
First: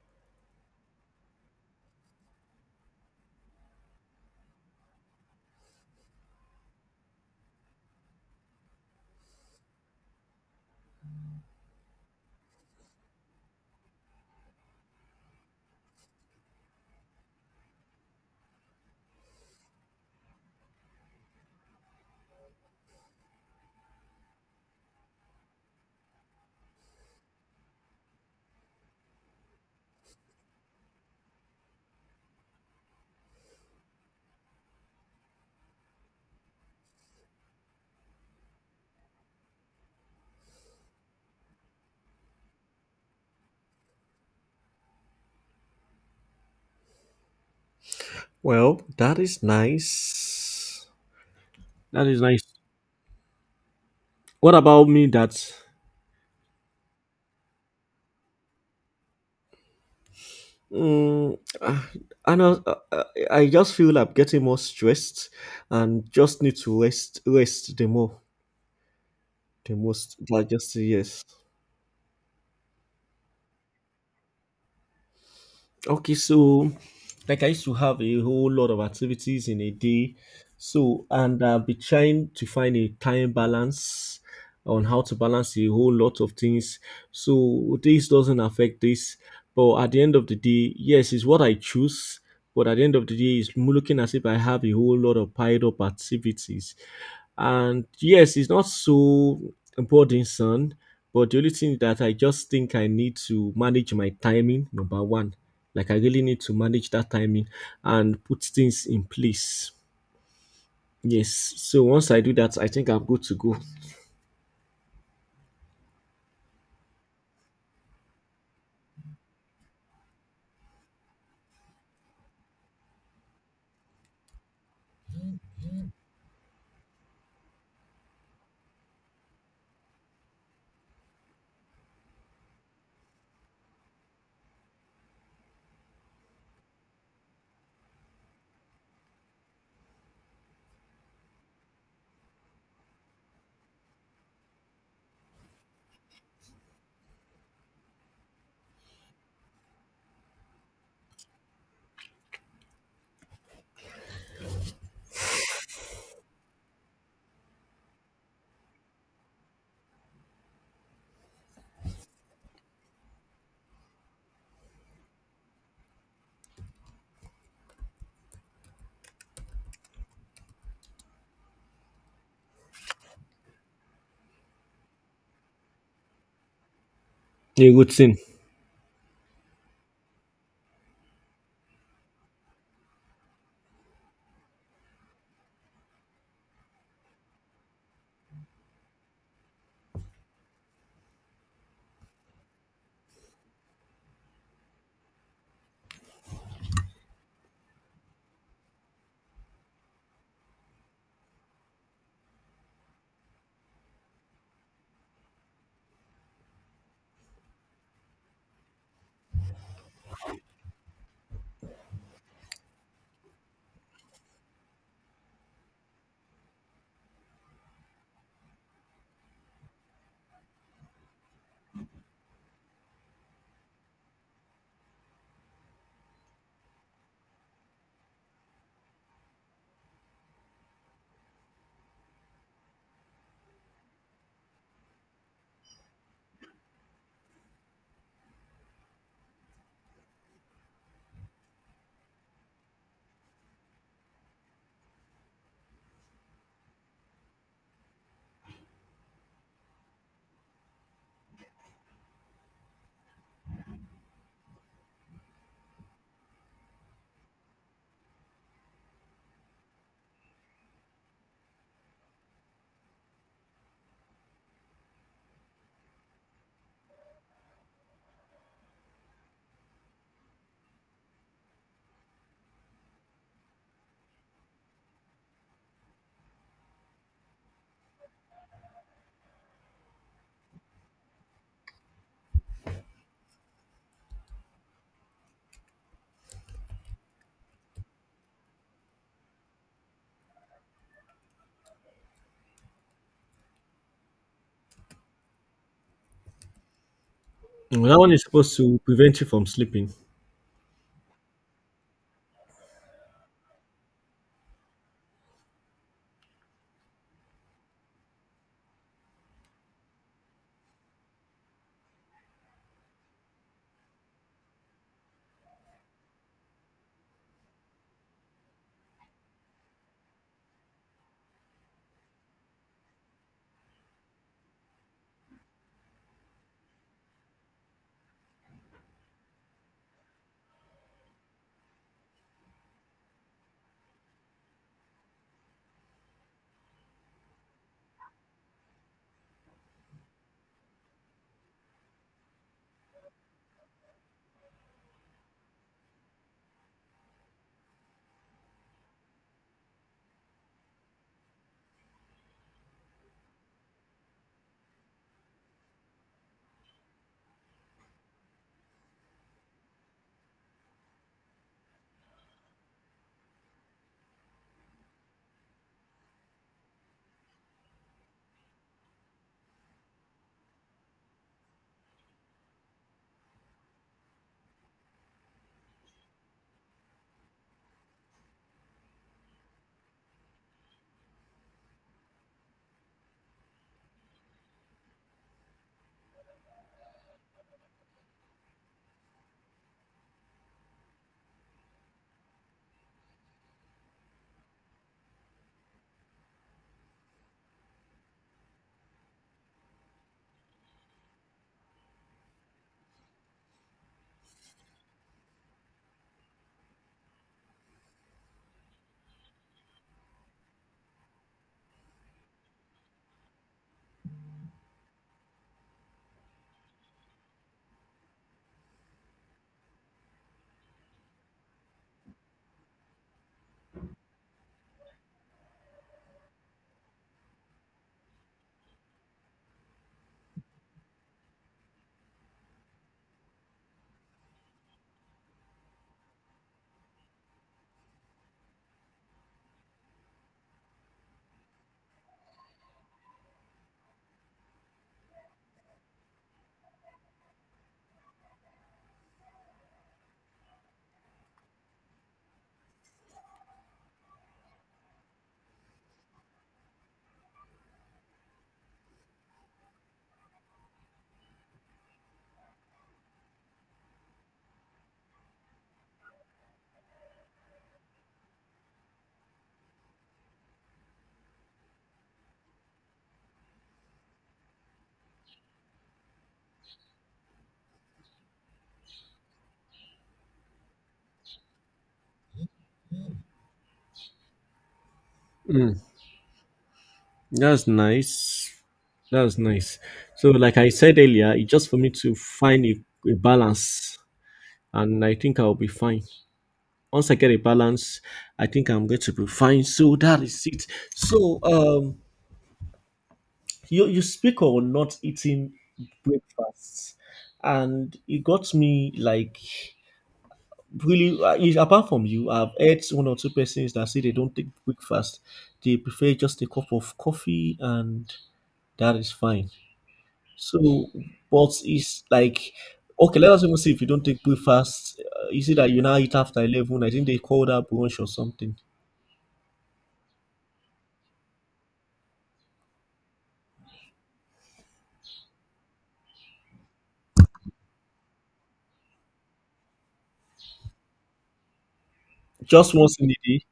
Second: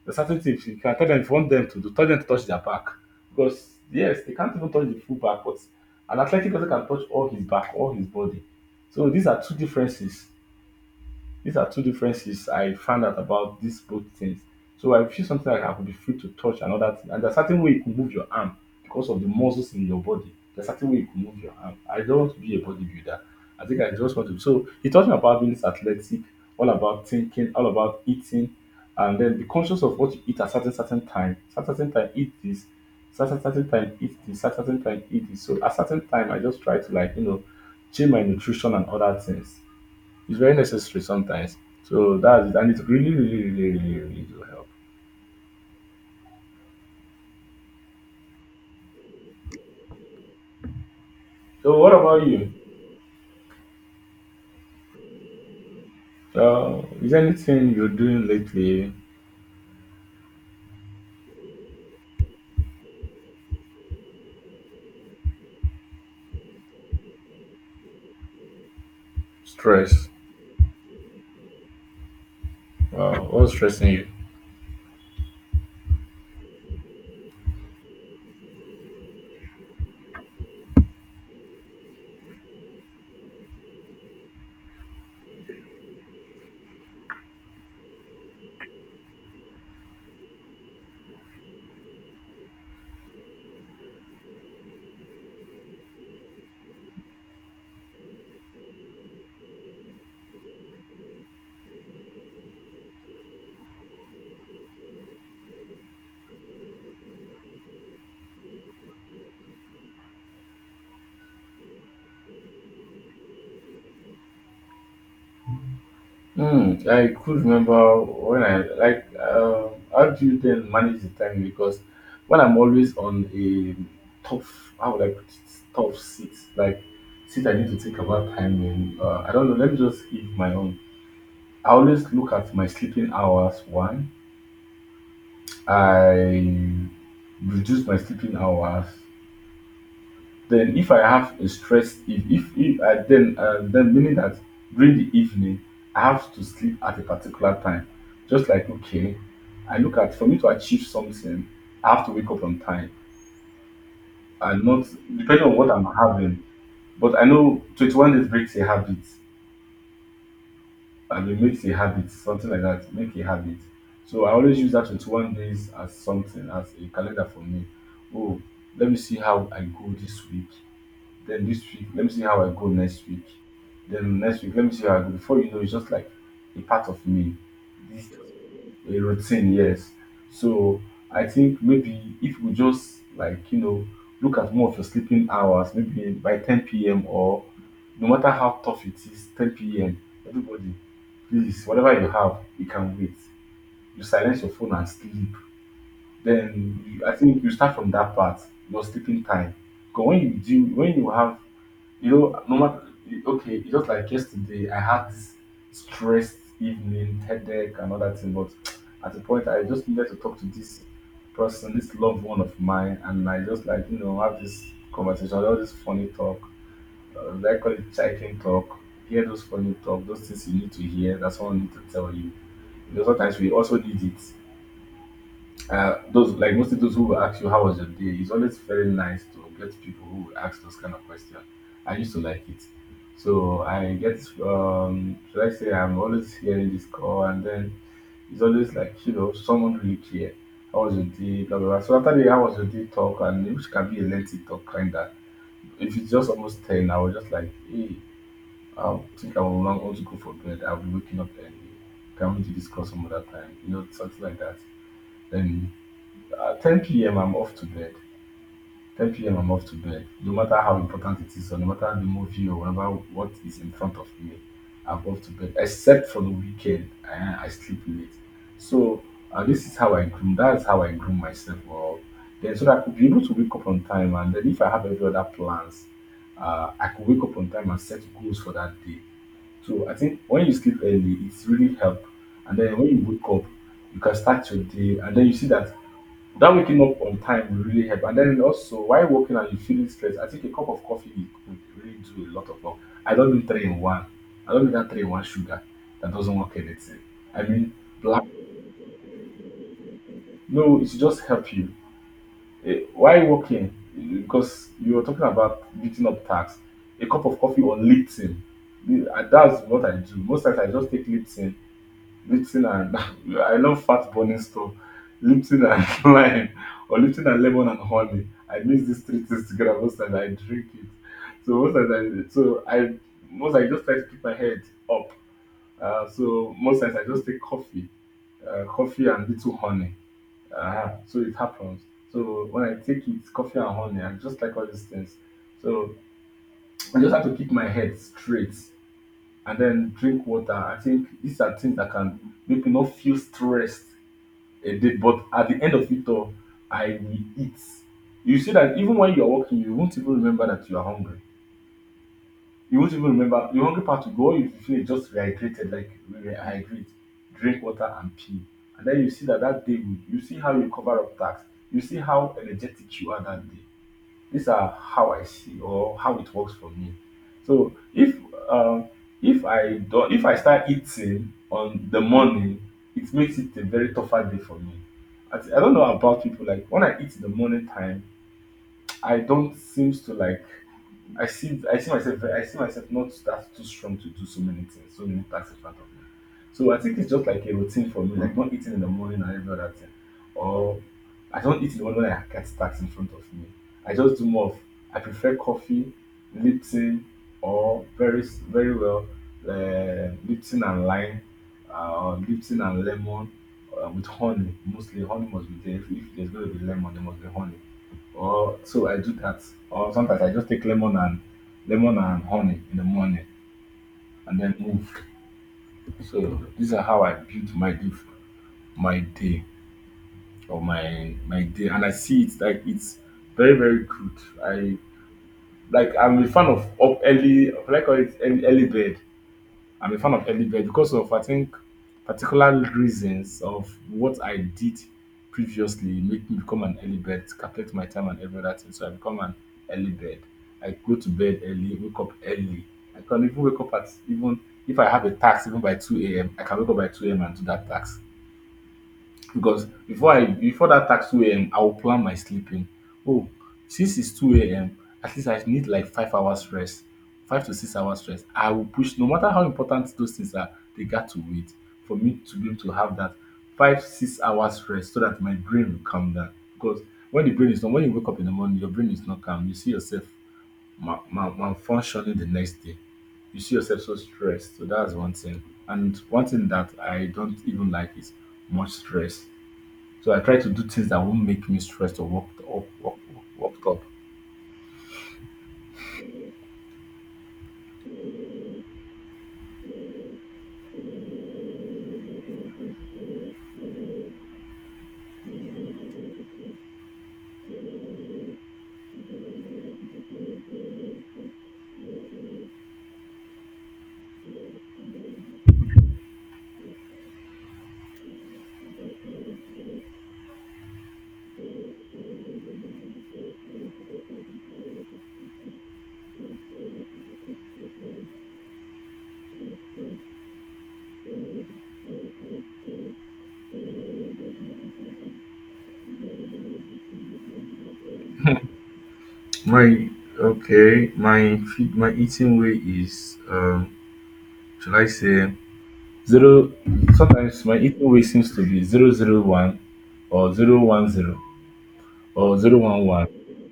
Speaker 2: the certain things you can tell them if you want them to do, tell them to touch their back. Because yes, they can't even touch the full back, but an athletic person can touch all his back, all his body. So these are two differences. These are two differences I found out about these both things. So I feel something like I could be free to touch another thing. And there's a certain way you can move your arm because of the muscles in your body. There's a certain way you can move your arm. I don't want to be a bodybuilder. I think I just want to. So he taught me about being athletic, all about thinking, all about eating, and then be conscious of what you eat at certain certain time. Certain certain time eat this. Certain certain time eat this. Certain certain time eat this. So at certain time I just try to like change my nutrition and other things. It's very necessary sometimes. So that's it, and it really, really, really, really, really do help.
Speaker 1: Well, that is nice.
Speaker 2: So what
Speaker 1: That is
Speaker 2: about
Speaker 1: nice.
Speaker 2: you?
Speaker 1: What about me that?
Speaker 2: Is there anything you're doing lately?
Speaker 1: Mm, and I, I just feel like I'm getting more stressed and just need to rest the more the
Speaker 2: Stress?
Speaker 1: most that just yes.
Speaker 2: What's stressing you?
Speaker 1: Okay, so like I used to have a whole lot of activities in a day. So, and I've been trying to find a time balance on how to balance a whole lot of things. So, this doesn't affect this. But at the end of the day, yes, it's what I choose. But at the end of the day, it's looking as if I have a whole lot of piled up activities. And yes, it's not so burdensome. But the only thing that I just think I need to manage my timing, number one, like I really need to manage that timing and put things in place. Yes. So once I do that, I think I'm good to go.
Speaker 2: Hmm. I could remember when I like. How do you then manage the time? Because when I'm always on a tough, how would I put it? Tough seat, like seat I need to think about time. And I don't know. Let me just give my own. I always look at my sleeping hours. One. I reduce my sleeping hours. Then, if I have a stress, if I then meaning that during the evening I have to sleep at a particular time. Just like okay, I look at for me to achieve something, I have to wake up on time and not depending on what I'm having. But I know 21 days breaks a habit, and it makes a habit, something like that, make a habit. So I always use that 21 days as something, as a calendar for me. Oh, let me see how I go this week. Then this week, let me see how I go next week. Then next week, let me see how I go. Before you know, it's just like a part of me.
Speaker 1: A
Speaker 2: This
Speaker 1: routine.
Speaker 2: a routine, yes. So I think maybe if we just like look at more of your sleeping hours, maybe by 10 p.m. or no matter how tough it is, 10 p.m. Everybody, please, whatever you have, you can wait. You silence your phone and sleep. Then you, I think you start from that part, your sleeping time. Because when you do, when you have, no matter okay, it's just like yesterday, I had this stressed evening, headache, and all that thing. But at the point, I just needed to talk to this person, this loved one of mine, and I just like have this conversation, all this funny talk. They call it chicken talk. Hear those funny talk, those things you need to hear. That's what I need to tell you. You know, sometimes we also need it. Those like mostly those who will ask you how was your day. It's always very nice to get people who will ask those kind of questions. I used to like it, so I get should I say I'm always hearing this call, and then it's always like someone really care. How was your day? Blah blah. Blah. So after the how was your day talk, and which can be a lengthy talk kinda. If it's just almost ten, I was just like, hey, I think I will not want to go for bed. I'll be waking up early. Can we discuss some other time? You know, something like that. Then 10 p.m. I'm off to bed. 10 p.m. I'm off to bed. No matter how important it is, or no matter the movie or whatever what is in front of me, I'm off to bed. Except for the weekend, I sleep late. So this is how I groom. That's how I groom myself up. Then so that I could be able to wake up on time, and then if I have every other plans, I could wake up on time and set goals for that day. So I think when you sleep early, it's really help. And then when you wake up, you can start your day, and then you see that that waking up on time will really help. And then also, while working and you feeling stressed, I think a cup of coffee will could really do a lot of work. I don't do three in one. I don't do that three in one sugar that doesn't work anything. I mean,
Speaker 1: Mm, that one
Speaker 2: black.
Speaker 1: is supposed to prevent you from sleeping.
Speaker 2: No, it should just help you. Eh, while working, eh, because you were talking about beating up tax, a cup of coffee or Lipton. Eh, and that's what I do. Most times I just take Lipton and I love fat burning stuff. Lipton and lime or Lipton and lemon and honey. I mix these three things together most times I drink it. So most times I most I just try to keep my head up. So most times I just take coffee, coffee and little honey. So it happens. So when I take it, coffee and honey, I just like all these things. So I just have to keep my head straight and then drink water. I think these are things that can make me not feel stressed a day. But at the end of it all, I will eat. You see that even when you're working, you won't even remember that you are hungry. You won't even remember the hungry part will go. You feel just rehydrated, like rehydrate, drink water and pee. And then you see that that day, will- you see how you cover up tax. You see how energetic you are that day. These are how I see or how it works for me. So um, if I do, if I start eating on the morning, it makes it a very tougher day for me. I don't know about people like when I eat in the morning time, I don't seems to like I see myself not that too strong to do so many things, so no task in front of me. So I think it's just like a routine for me, like not eating in the morning and every other thing. Or I don't eat in the morning when I get tax in front of me. I just do more of I prefer coffee, Lipton, or very very well Lipton and lime, Lipton and lemon with honey. Mostly honey must be there. If, there's going to be lemon, there must be honey or so I do that. Or sometimes I just take lemon and lemon and honey in the morning and then move. So these are how I build my day or my day, and I see it like it's very very good. I I'm a fan of up early, like I call it early, early bed. I'm a fan of early bed because of I think particular reasons of what I did previously make me become an early bird, calculate my time and every other thing. So I become an early bird. I go to bed early, wake up early. I can even wake up at even if I have a task even by 2 a.m. I can wake up by 2 a.m. and do that task. Because before that tax two a.m. I will plan my sleeping. Oh, since it's two a.m. at least I need like 5 hours rest, 5 to 6 hours rest. I will push no matter how important those things are, they got to wait for me to be able to have that five, 6 hours rest so that my brain will calm down. Because when the brain is not when you wake up in the morning, your brain is not calm. You see yourself malfunctioning the next day. You see yourself so stressed. So that's one thing. And one thing that I don't even like is much stress. So I try to do things that won't make me stressed or worked up.
Speaker 1: Mm, that's nice. That's nice. So, like I said earlier, it's just for me to find a balance, and I think I'll be fine. Once I get a balance, I think I'm going to be fine. So that is it. So, you speak on not eating breakfasts, and it got me like really, apart from you, I've heard one or two persons that say they don't take breakfast. They prefer just a cup of coffee, and that is fine. So but it's like, okay, let us even see if you don't take breakfast. You see that you now eat after 11, I think they call that brunch or something.
Speaker 2: My okay, my eating way is shall I say zero. Sometimes my eating way seems to be 0 0 1, or 0 1 0, or zero
Speaker 1: Just
Speaker 2: one
Speaker 1: once
Speaker 2: one.
Speaker 1: in a day.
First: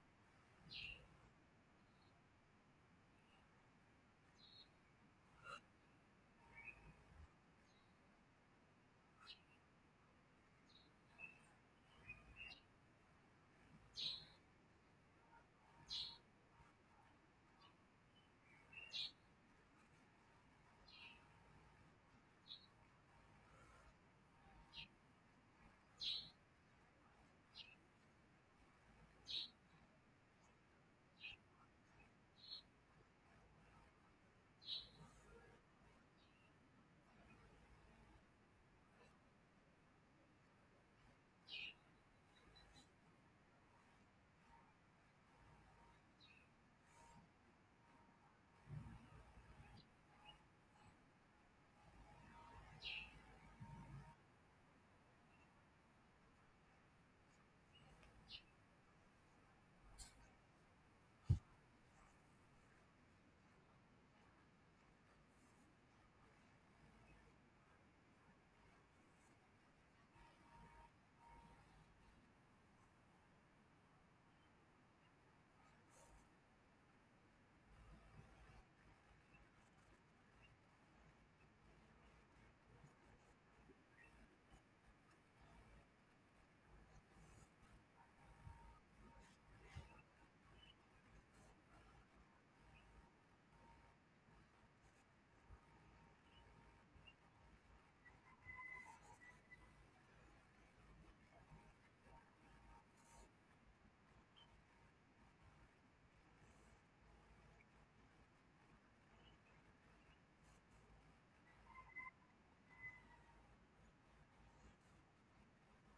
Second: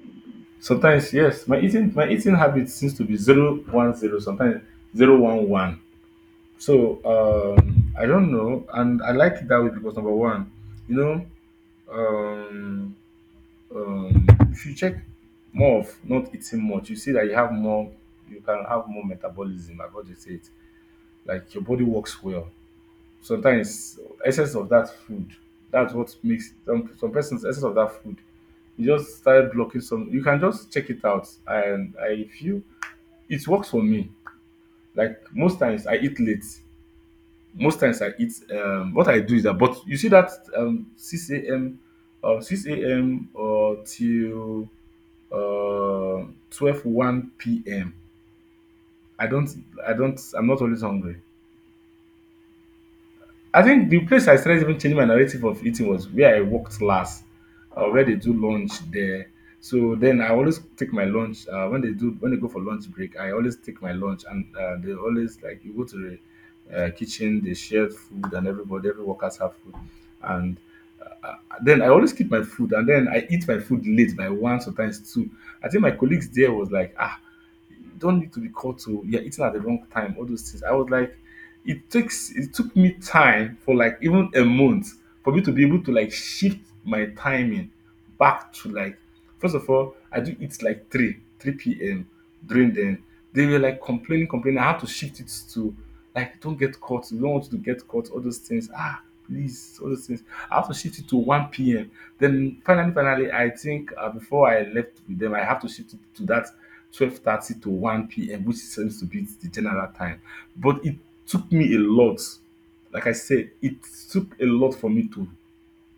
Speaker 2: Sometimes yes, my eating habit seems to be 0 1 0. Sometimes 0 1 1. So I don't know, and I like it that way because number one, you know, um um if you check more of not eating much, you see that you can have more metabolism. I've already said it like your body works well. Sometimes excess of that food, that's what makes some persons excess of that food. You just start blocking some. You can just check it out, and I feel it works for me. Like most times, I eat late most times I eat. What I do is that, but you see that um, six a.m. or six a.m. or till uh, 12 1 p.m. I don't, I don't, I'm not always hungry. I think the place I started even changing my narrative of eating was where I worked last, where they do lunch there. So then I always take my lunch when they go for lunch break. I always take my lunch, and they always like you go to the kitchen, they share food, and every workers have food, and uh, uh, then I always keep my food, and then I eat my food late by one sometimes two. I think my colleagues there was like, ah, you don't need to be called to you're eating at the wrong time, all those things. I was like it took me time for like even a month for me to be able to like shift my timing back to like first of all, I do it like 3 p.m. during then. They were like complaining, complaining. I had to shift it to like don't get caught. We don't want you to get caught, all those things. Ah, please, all those things. I have to shift it to 1 p.m. Then finally, I think before I left with them, I have to shift it to that 12:30 to 1 p.m., which seems to be the general time. But it took me a lot. Like I said, it took a lot for me to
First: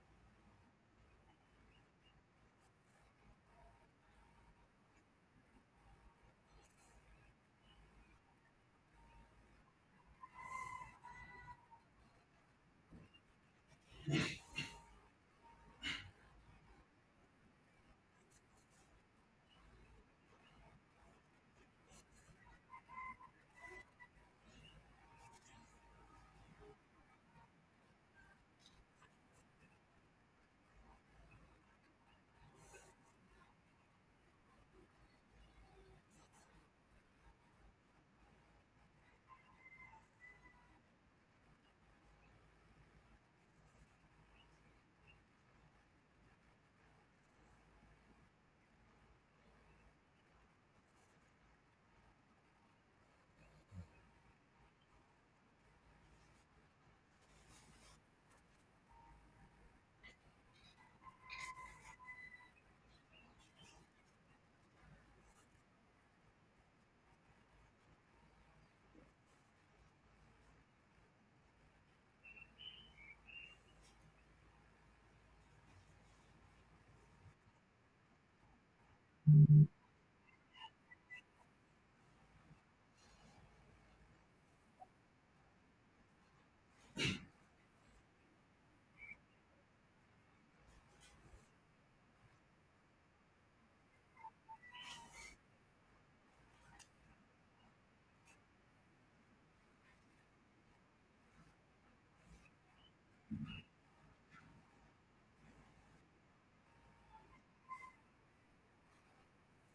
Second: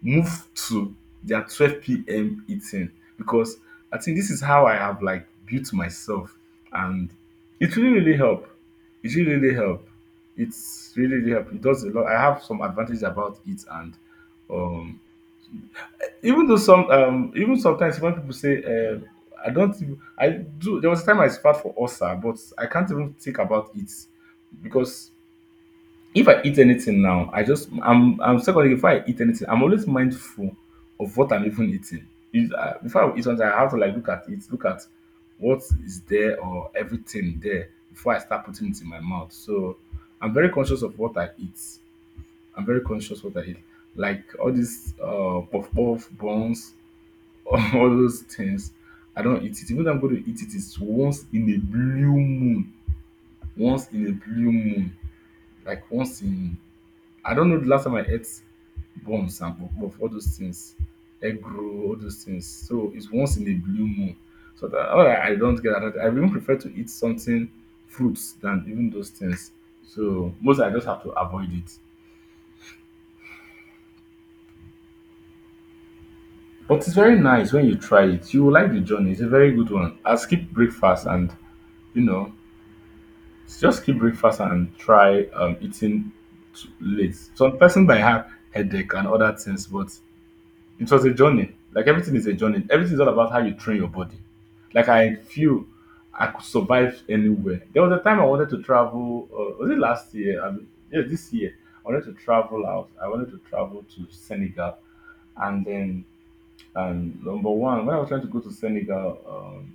Speaker 2: move to their 12 p.m. eating because I think this is how I have like built myself, and it really really help. It really really help. It's really really help. It does a lot. I have some advantages about it, and um, even sometimes when people say I don't even I do there was a time I spat for ulcer, but I can't even think about it because if I eat anything now, I just I'm secondly if I eat anything, I'm always mindful of what I'm even eating. If, before I eat something, I have to like look at what is there or everything there before I start putting it in my mouth. So I'm very conscious of what I eat. I'm very conscious what I eat. Like all these puff puff buns, all those things. I don't eat it. Even though I'm going to eat it, it's once in a blue moon. Once in a blue moon. Like once in I don't know the last time I ate bombs and puff all those things, egg roll, all those things. So it's once in a blue moon. So that all right, don't get that. I even prefer to eat something fruits than even those things. So most I just have to avoid it. But it's very nice when you try it. You will like the journey. It's a very good one. I skip breakfast and you know just skip breakfast and try eating late. Some person might have headache and other things, but it was a journey. Like everything is a journey. Everything is all about how you train your body. Like I feel I could survive anywhere. There was a time I wanted to travel. Was it last year? I mean, yeah, this year. I wanted to travel out. I wanted to travel to Senegal, and then and number 1, when I was trying to go to Senegal,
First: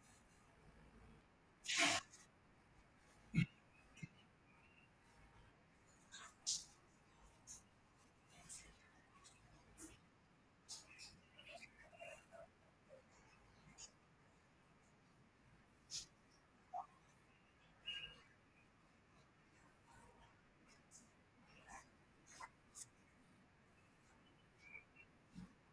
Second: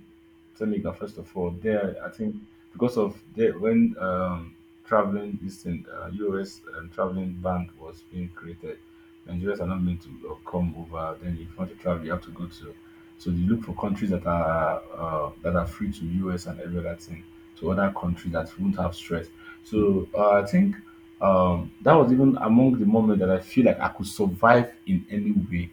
Speaker 2: Senegal first of all, there I think because of there when traveling this thing, US and traveling ban was being created, Nigerians are not meant to come over. Then if you want to travel, you have to go to. So you look for countries that are free to US and every other thing to other countries that won't have stress. So I think that was even among the moment that I feel like I could survive in any way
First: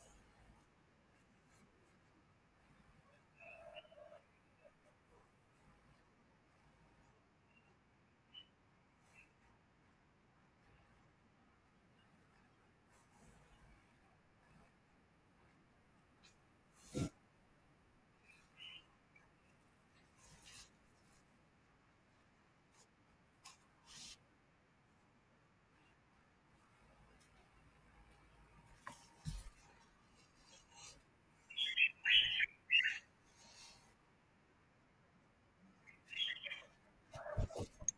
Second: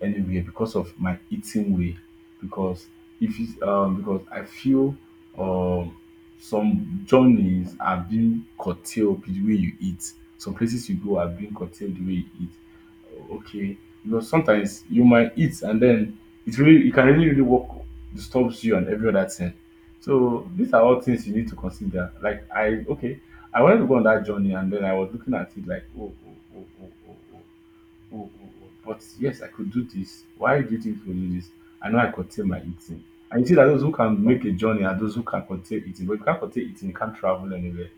Speaker 2: anywhere because of my eating way. Because if it's because I feel um some journeys are being curtailed with the way you eat. Some places you go are being curtailed the way you eat. Okay, because sometimes you might eat and then it can really really work disturbs you and every other thing. So these are all things you need to consider. Like I okay, I wanted to go on that journey and then I was looking at it like oh. But yes, I could do this. Why do you think you do this? I know I contain my eating. And you see that those who can make a journey are those who can contain eating. But if you can't contain eating, you can't travel anywhere.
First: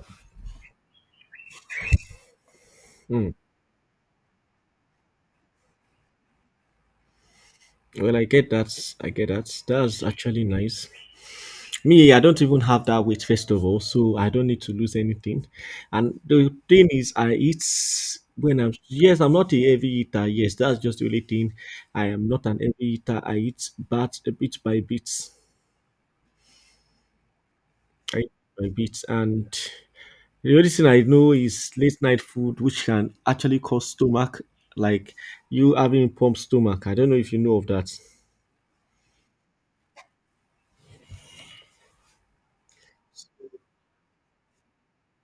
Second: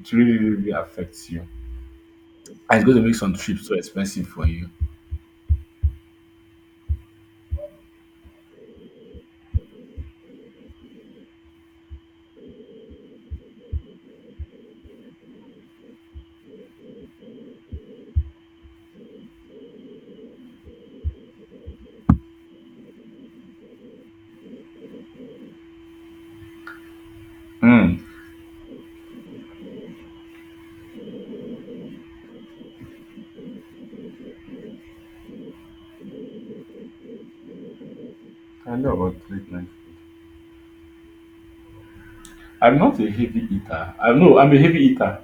Speaker 2: It really, really, really affects you. And it's going to make
Speaker 1: Hmm.
Speaker 2: some trips so expensive for you.
Speaker 1: Well, I get that. I get that. That's actually nice. Me, I don't even have that weight, first of all, so I don't need to lose anything. And the thing is, I eat when I'm, yes, I'm not a heavy eater. Yes, that's just the only thing. I am not an heavy eater. I eat but a bit by bit.
Speaker 2: Hmm.
Speaker 1: I eat by bit. And the only thing I know is late night food, which can actually cause stomach, like you having pumped stomach. I don't know if you know of that.
Speaker 2: I know about late night. I'm not a heavy eater. I know I'm a heavy eater.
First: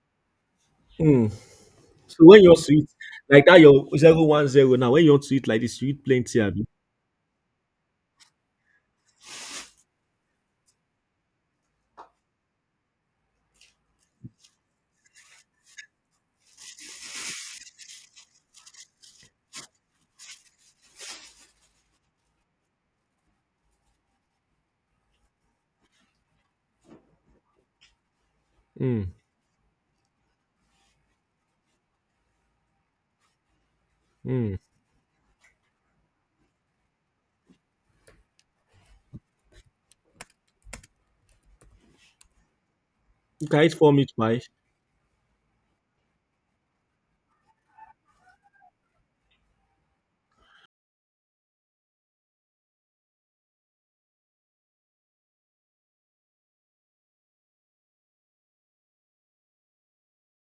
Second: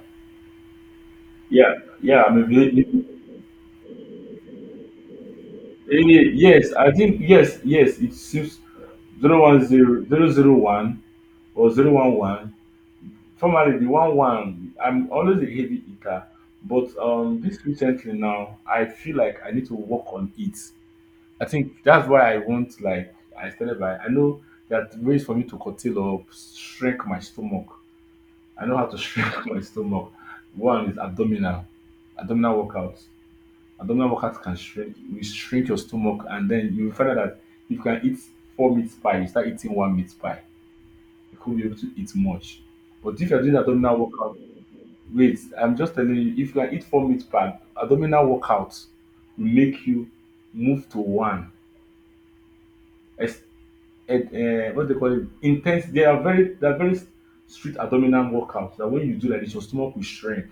Speaker 1: Hmm.
Speaker 2: Yeah, yeah,
Speaker 1: So
Speaker 2: I'm a
Speaker 1: when you want to eat
Speaker 2: heavy.
Speaker 1: like that, your 0 1 0 now. When you want to eat like this, you eat plenty, abi?
Speaker 2: Yes, yes. It seems 0 1 0 0 0 1 or 0 1 1. Formerly, the one one, I'm always a heavy eater, but this recently now, I feel like I need to work on it. I think that's why I want like I started by I know that ways for me to curtail or shrink my stomach. I know how to
Speaker 1: Hmm.
Speaker 2: shrink my stomach. One is abdominal workouts. Abdominal workouts can
Speaker 1: Mm.
Speaker 2: shrink. You shrink your stomach, and then you find out that if you can eat four meat pie, you start eating one meat pie you could be able to eat much. But if you're doing
Speaker 1: Guys form
Speaker 2: abdominal
Speaker 1: it
Speaker 2: workout,
Speaker 1: by.
Speaker 2: wait, I'm just telling you, if you can eat four meals per abdominal workout, will make you move to one. Ex- what they call it? Intense. They are very strict abdominal workouts. That when you do like this, your stomach will shrink.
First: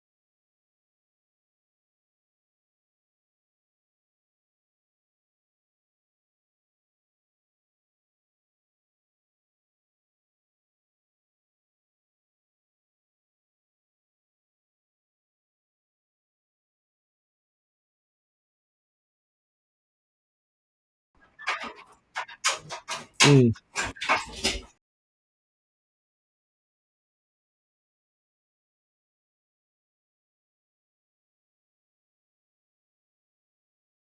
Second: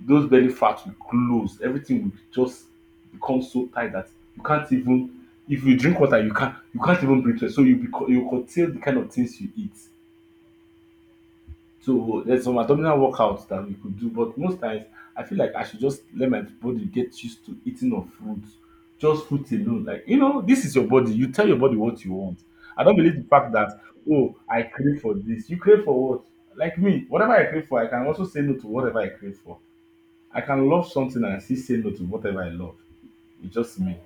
Speaker 2: Those belly fat will close. Everything will just become so tight that you can't even. If you drink water, you can't. You can't even breathe well. So you you curtail the kind of things you eat. So there's some abdominal workouts that we could do, but most times I feel like I should just let my body get used to eating of fruits, just fruits alone. Like you know, this is your body. You tell your body what you want. I don't believe the fact
Speaker 1: Mm.
Speaker 2: that oh, I crave for this. You crave for what? Like me, whatever I crave for, I can also say no to whatever I crave for. I can love something and I still say no to whatever I love. It's just me.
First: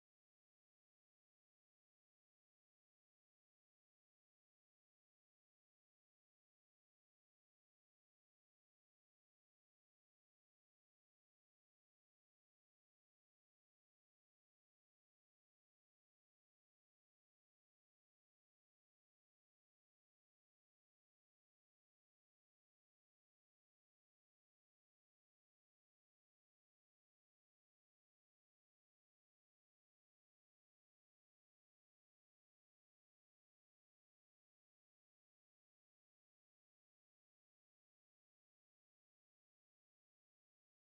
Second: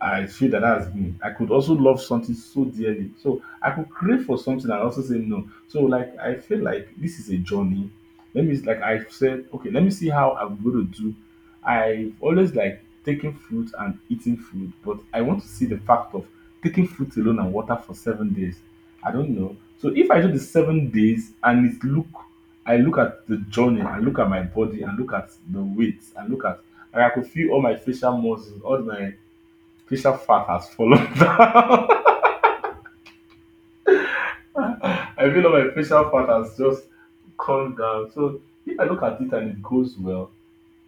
Speaker 2: I feel that that's me. I could also love something so dearly. So I could crave for something and also say no. So like I feel like this is a journey. Let me, like I said, okay, let me see how I'm gonna do. I've always like taking fruit and eating fruit, but I want to see the fact of taking fruit alone and water for 7 days. I don't know. So if I do the 7 days and it look I look at the journey, and look at my body and look at the weight, and look at and I could feel all my facial muscles, all my facial fat has fallen down. I feel like my facial fat has just come down. So if I look at it and it goes well,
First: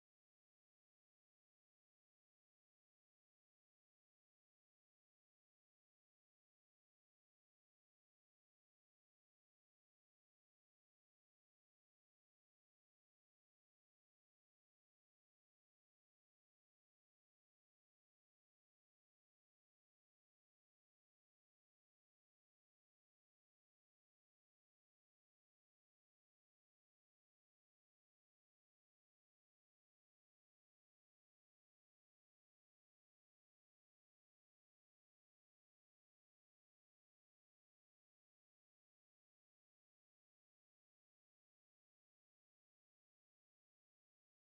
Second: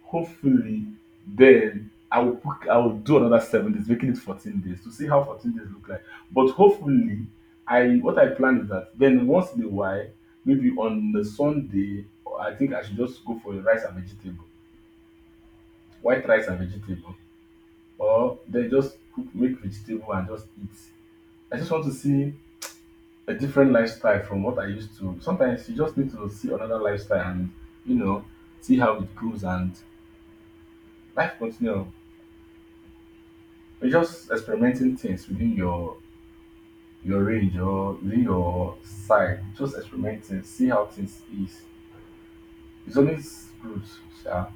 Speaker 2: hopefully then I will do another 7 days, making it 14 days to see how 14 days look like. But hopefully, I what I plan is that then once in a while, maybe on the Sunday, I think I should just go for a rice and vegetable, white rice and vegetable, or then just cook, make vegetable and just eat. I just want to see a different lifestyle from what I used to. Sometimes you just need to see another lifestyle and you know see how it goes and life continue. You're just experimenting things within your range or within your side. Just experimenting, see how things is. It's always good, yeah.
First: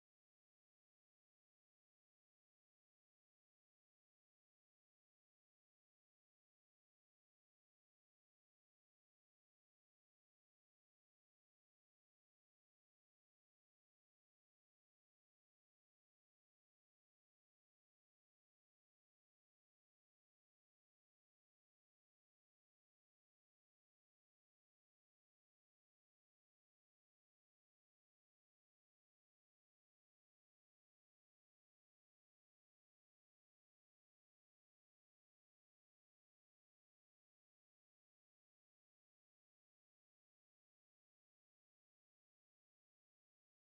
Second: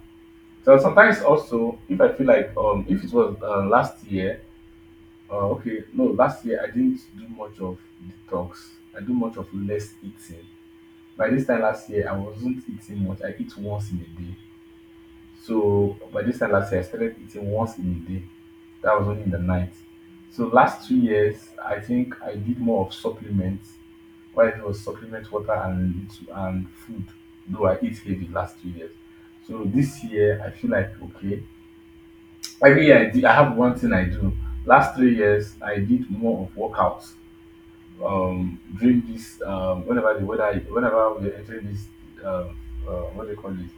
Speaker 2: So sometimes also if I feel like if it was last year, okay, no, last year I didn't do much of detox. I do much of less eating. By this time last year I wasn't eating much. I eat once in a day. So by this time last year I started eating once in a day. That was only in the night. So last 2 years I think I did more of supplements. What I did was supplement water and and food. Though I eat heavy last 2 years. So this year I feel like okay. Every year I have one thing I do. Last 3 years I did more of workouts during this whenever the weather whenever we're entering this um what do you call it,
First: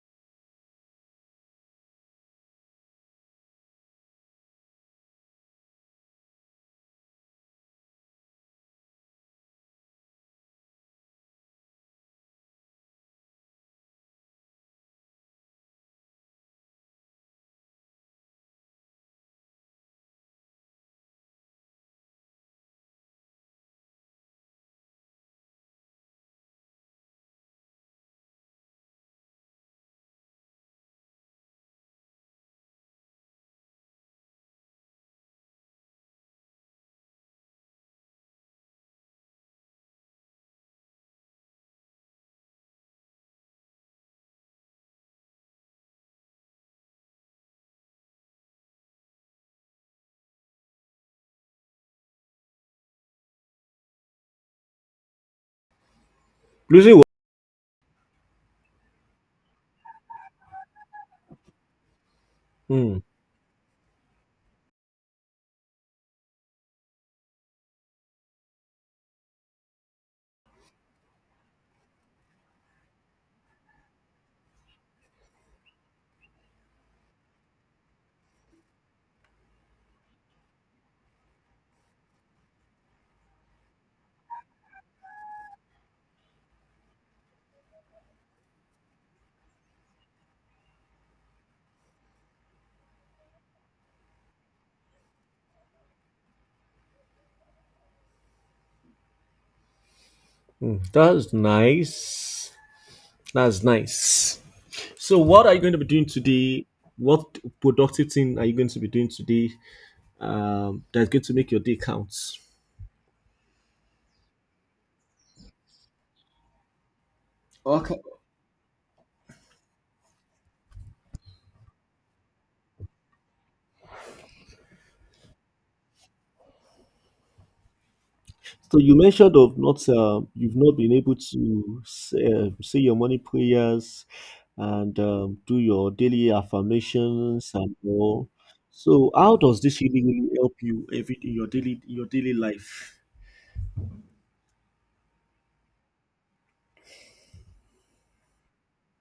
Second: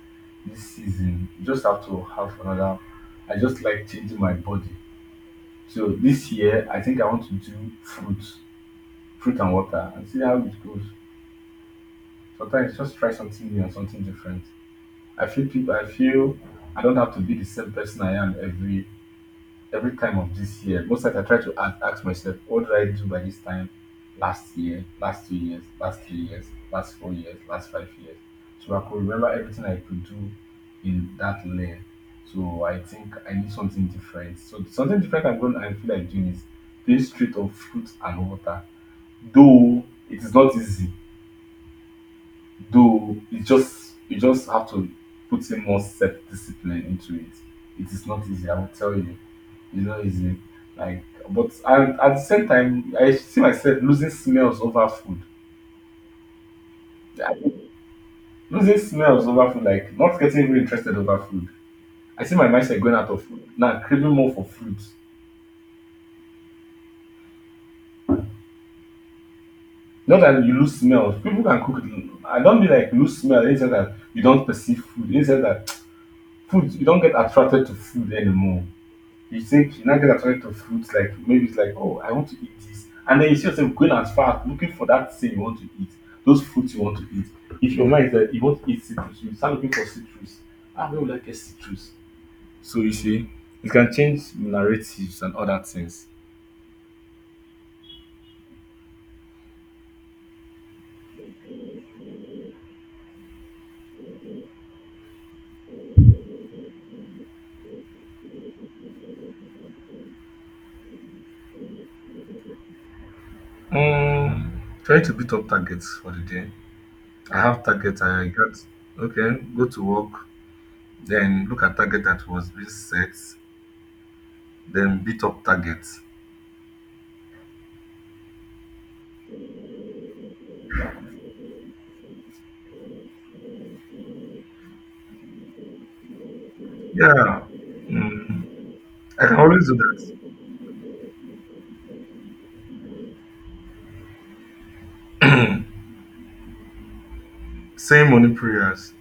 Speaker 2: this season you just have to have another. I just like changing my body. So this year I think I want to do fruit and water and see how it goes. Sometimes just try something new and something different. I feel I don't have to be the same person I am every time of this year. Most times I try to ask myself, what did I do by this time last year, last 2 years, last 3 years, last 4 years, last 5 years? So I could remember everything I could do in that lane. So I think I need something different. So something different I'm going to I feel like doing is this street of fruits and water. Though it is not easy, though it just you just have to put in more self discipline into it. It is not easy, I will tell you. It's not easy. Like, but I, at the same time, I see myself losing smells over food.
Speaker 1: Lucy, wa-.
Speaker 2: I- Losing smells over food, like not getting even interested over food. I see my mindset going
Speaker 1: Mm.
Speaker 2: out of food now, I'm craving more for fruit. Not that you lose smells. People can cook. I don't mean like lose smell. It's just that you don't perceive food. It's just that food, you don't get attracted to food anymore. You think you are now gonna attracted to fruits, like maybe it's like oh, I want to eat this, and then you see yourself going as far as looking for that thing you want to eat, those fruits you want to eat. If your mind is that you want to eat citrus, you start looking for citrus. Ah, where will I get citrus? So you see, it can change narratives and other things.
Speaker 1: Mm. That's nice. That's nice. So what are you going to be doing today? What productive thing are you going to be doing today, that's going to make your day count?
Speaker 2: Try to beat up targets for the day. I have targets I got. Okay, go to work, then look at target that was being set, then beat up targets.
Speaker 1: So you mentioned of not you've not been able to say, say your morning prayers and do your daily
Speaker 2: Yeah,
Speaker 1: affirmations and all.
Speaker 2: mm,
Speaker 1: So
Speaker 2: I can
Speaker 1: how does
Speaker 2: always do
Speaker 1: this really really
Speaker 2: that.
Speaker 1: help you every in your daily life?
Speaker 2: Same morning prayers.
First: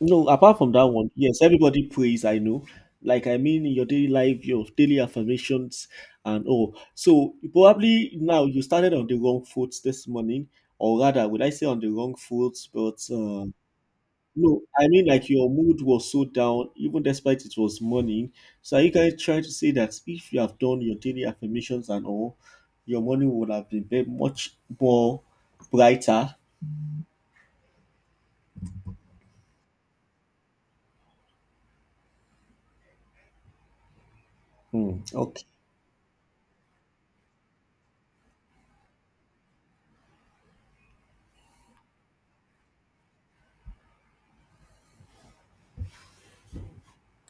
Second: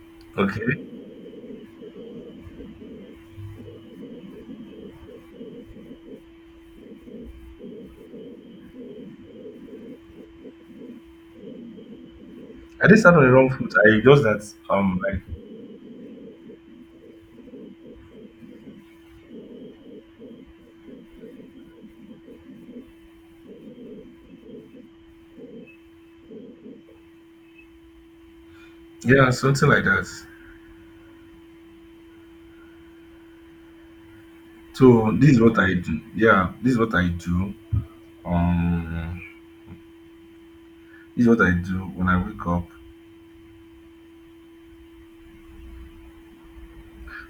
Speaker 1: No, apart from that
Speaker 2: Okay.
Speaker 1: one, yes, everybody prays, I know. Like, I mean, in your daily life, your daily affirmations, and all. So probably now you started on the wrong foot this morning, or rather, would I say on the wrong foot?
Speaker 2: I didn't
Speaker 1: But
Speaker 2: start on the
Speaker 1: uh,
Speaker 2: wrong foot. I just that
Speaker 1: No, I mean,
Speaker 2: like
Speaker 1: like your mood was so down, even despite it was morning. So, are you guys trying to say that if you have done your daily affirmations and all, your morning would have been very much more brighter?
Speaker 2: yeah, something like that.
Speaker 1: Hmm.
Speaker 2: So this is
Speaker 1: Okay.
Speaker 2: what I do. Yeah, this is what I do. Um this is what I do when I wake up.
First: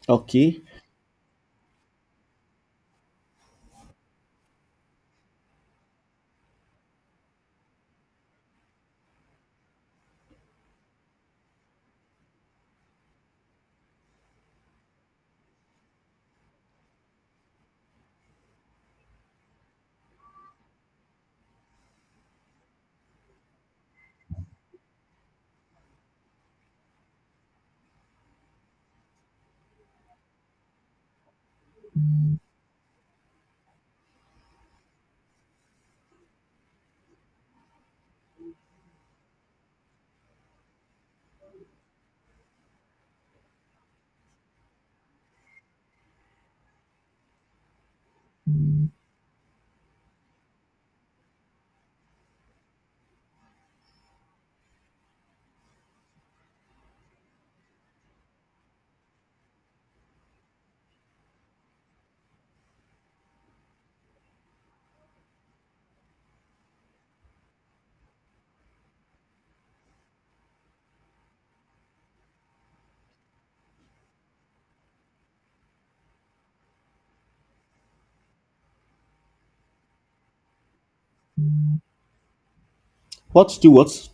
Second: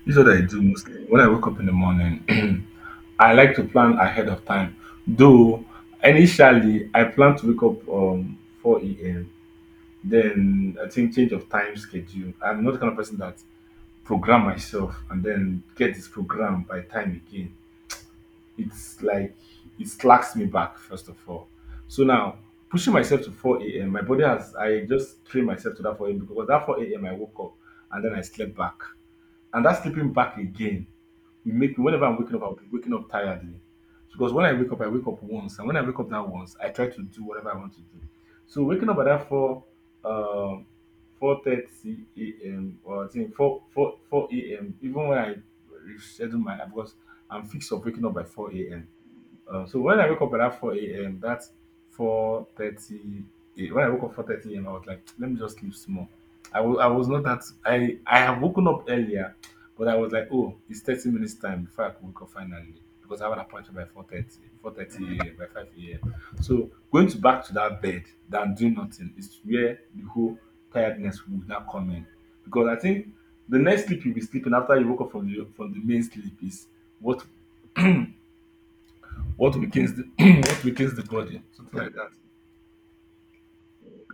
Speaker 2: This is what I do
Speaker 1: Okay.
Speaker 2: mostly. When I wake up in the morning, I like to plan ahead of time. Though initially I plan to wake up 4 a.m. Then I think change of time schedule. I'm not the kind of person that program myself and then get this program by time again. It's like it slacks me back first of all. So now pushing myself to 4 a.m. My body has I just trained myself to that 4 a.m. because that 4 a.m. I woke up and then I slept back. And that sleeping back again will make me, whenever I'm waking up, I'll be waking up tiredly. Because when I wake up once, and when I wake up that once, I try to do whatever I want to do. So waking up at that four, um, 4:30 a.m., or I think four four four a.m. Even when I reschedule my, because I'm fixed of waking up by four a.m. So when I woke up at that 4 a.m., that's 4:30, eh, when I woke up 4:30 a.m., I was like, let me just sleep small. I was not that, I have woken up earlier, but I was like, oh, it's 30 minutes time before I could wake up finally. Because I have an appointment by 4:30, 4:30 a.m., by 5 a.m. So going to back to that bed than doing nothing is where the whole tiredness would not come in. Because I think the next sleep you'll be sleeping after you woke up from from the main sleep is what what weakens the what weakens the body, something like that.
Speaker 1: What do what?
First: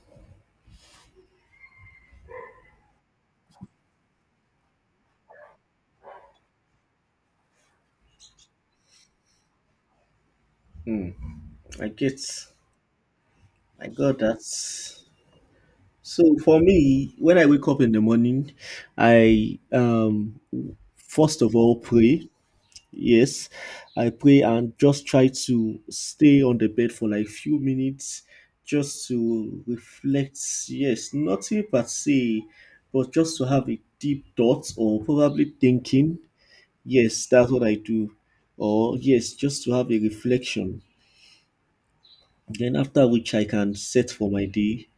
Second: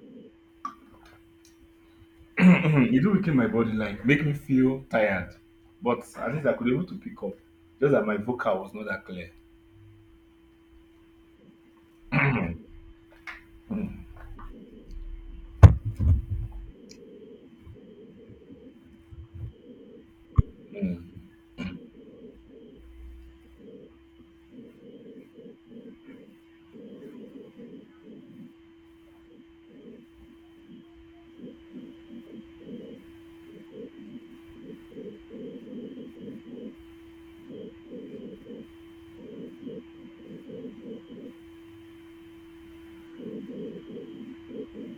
Speaker 2: Hmm, it do weaken my body, like make me feel tired. But at least I could able to pick up. Just that my vocal was not that clear.
Speaker 1: I get. I got that. So for me, when I wake up in the morning, I first of all pray. Yes, I pray and just try to stay on the bed for like few minutes just to reflect. Yes, nothing per se, but just to have a deep thought or probably thinking. Yes, that's what I do. Or yes, just to have a reflection. Then after which I can set for my day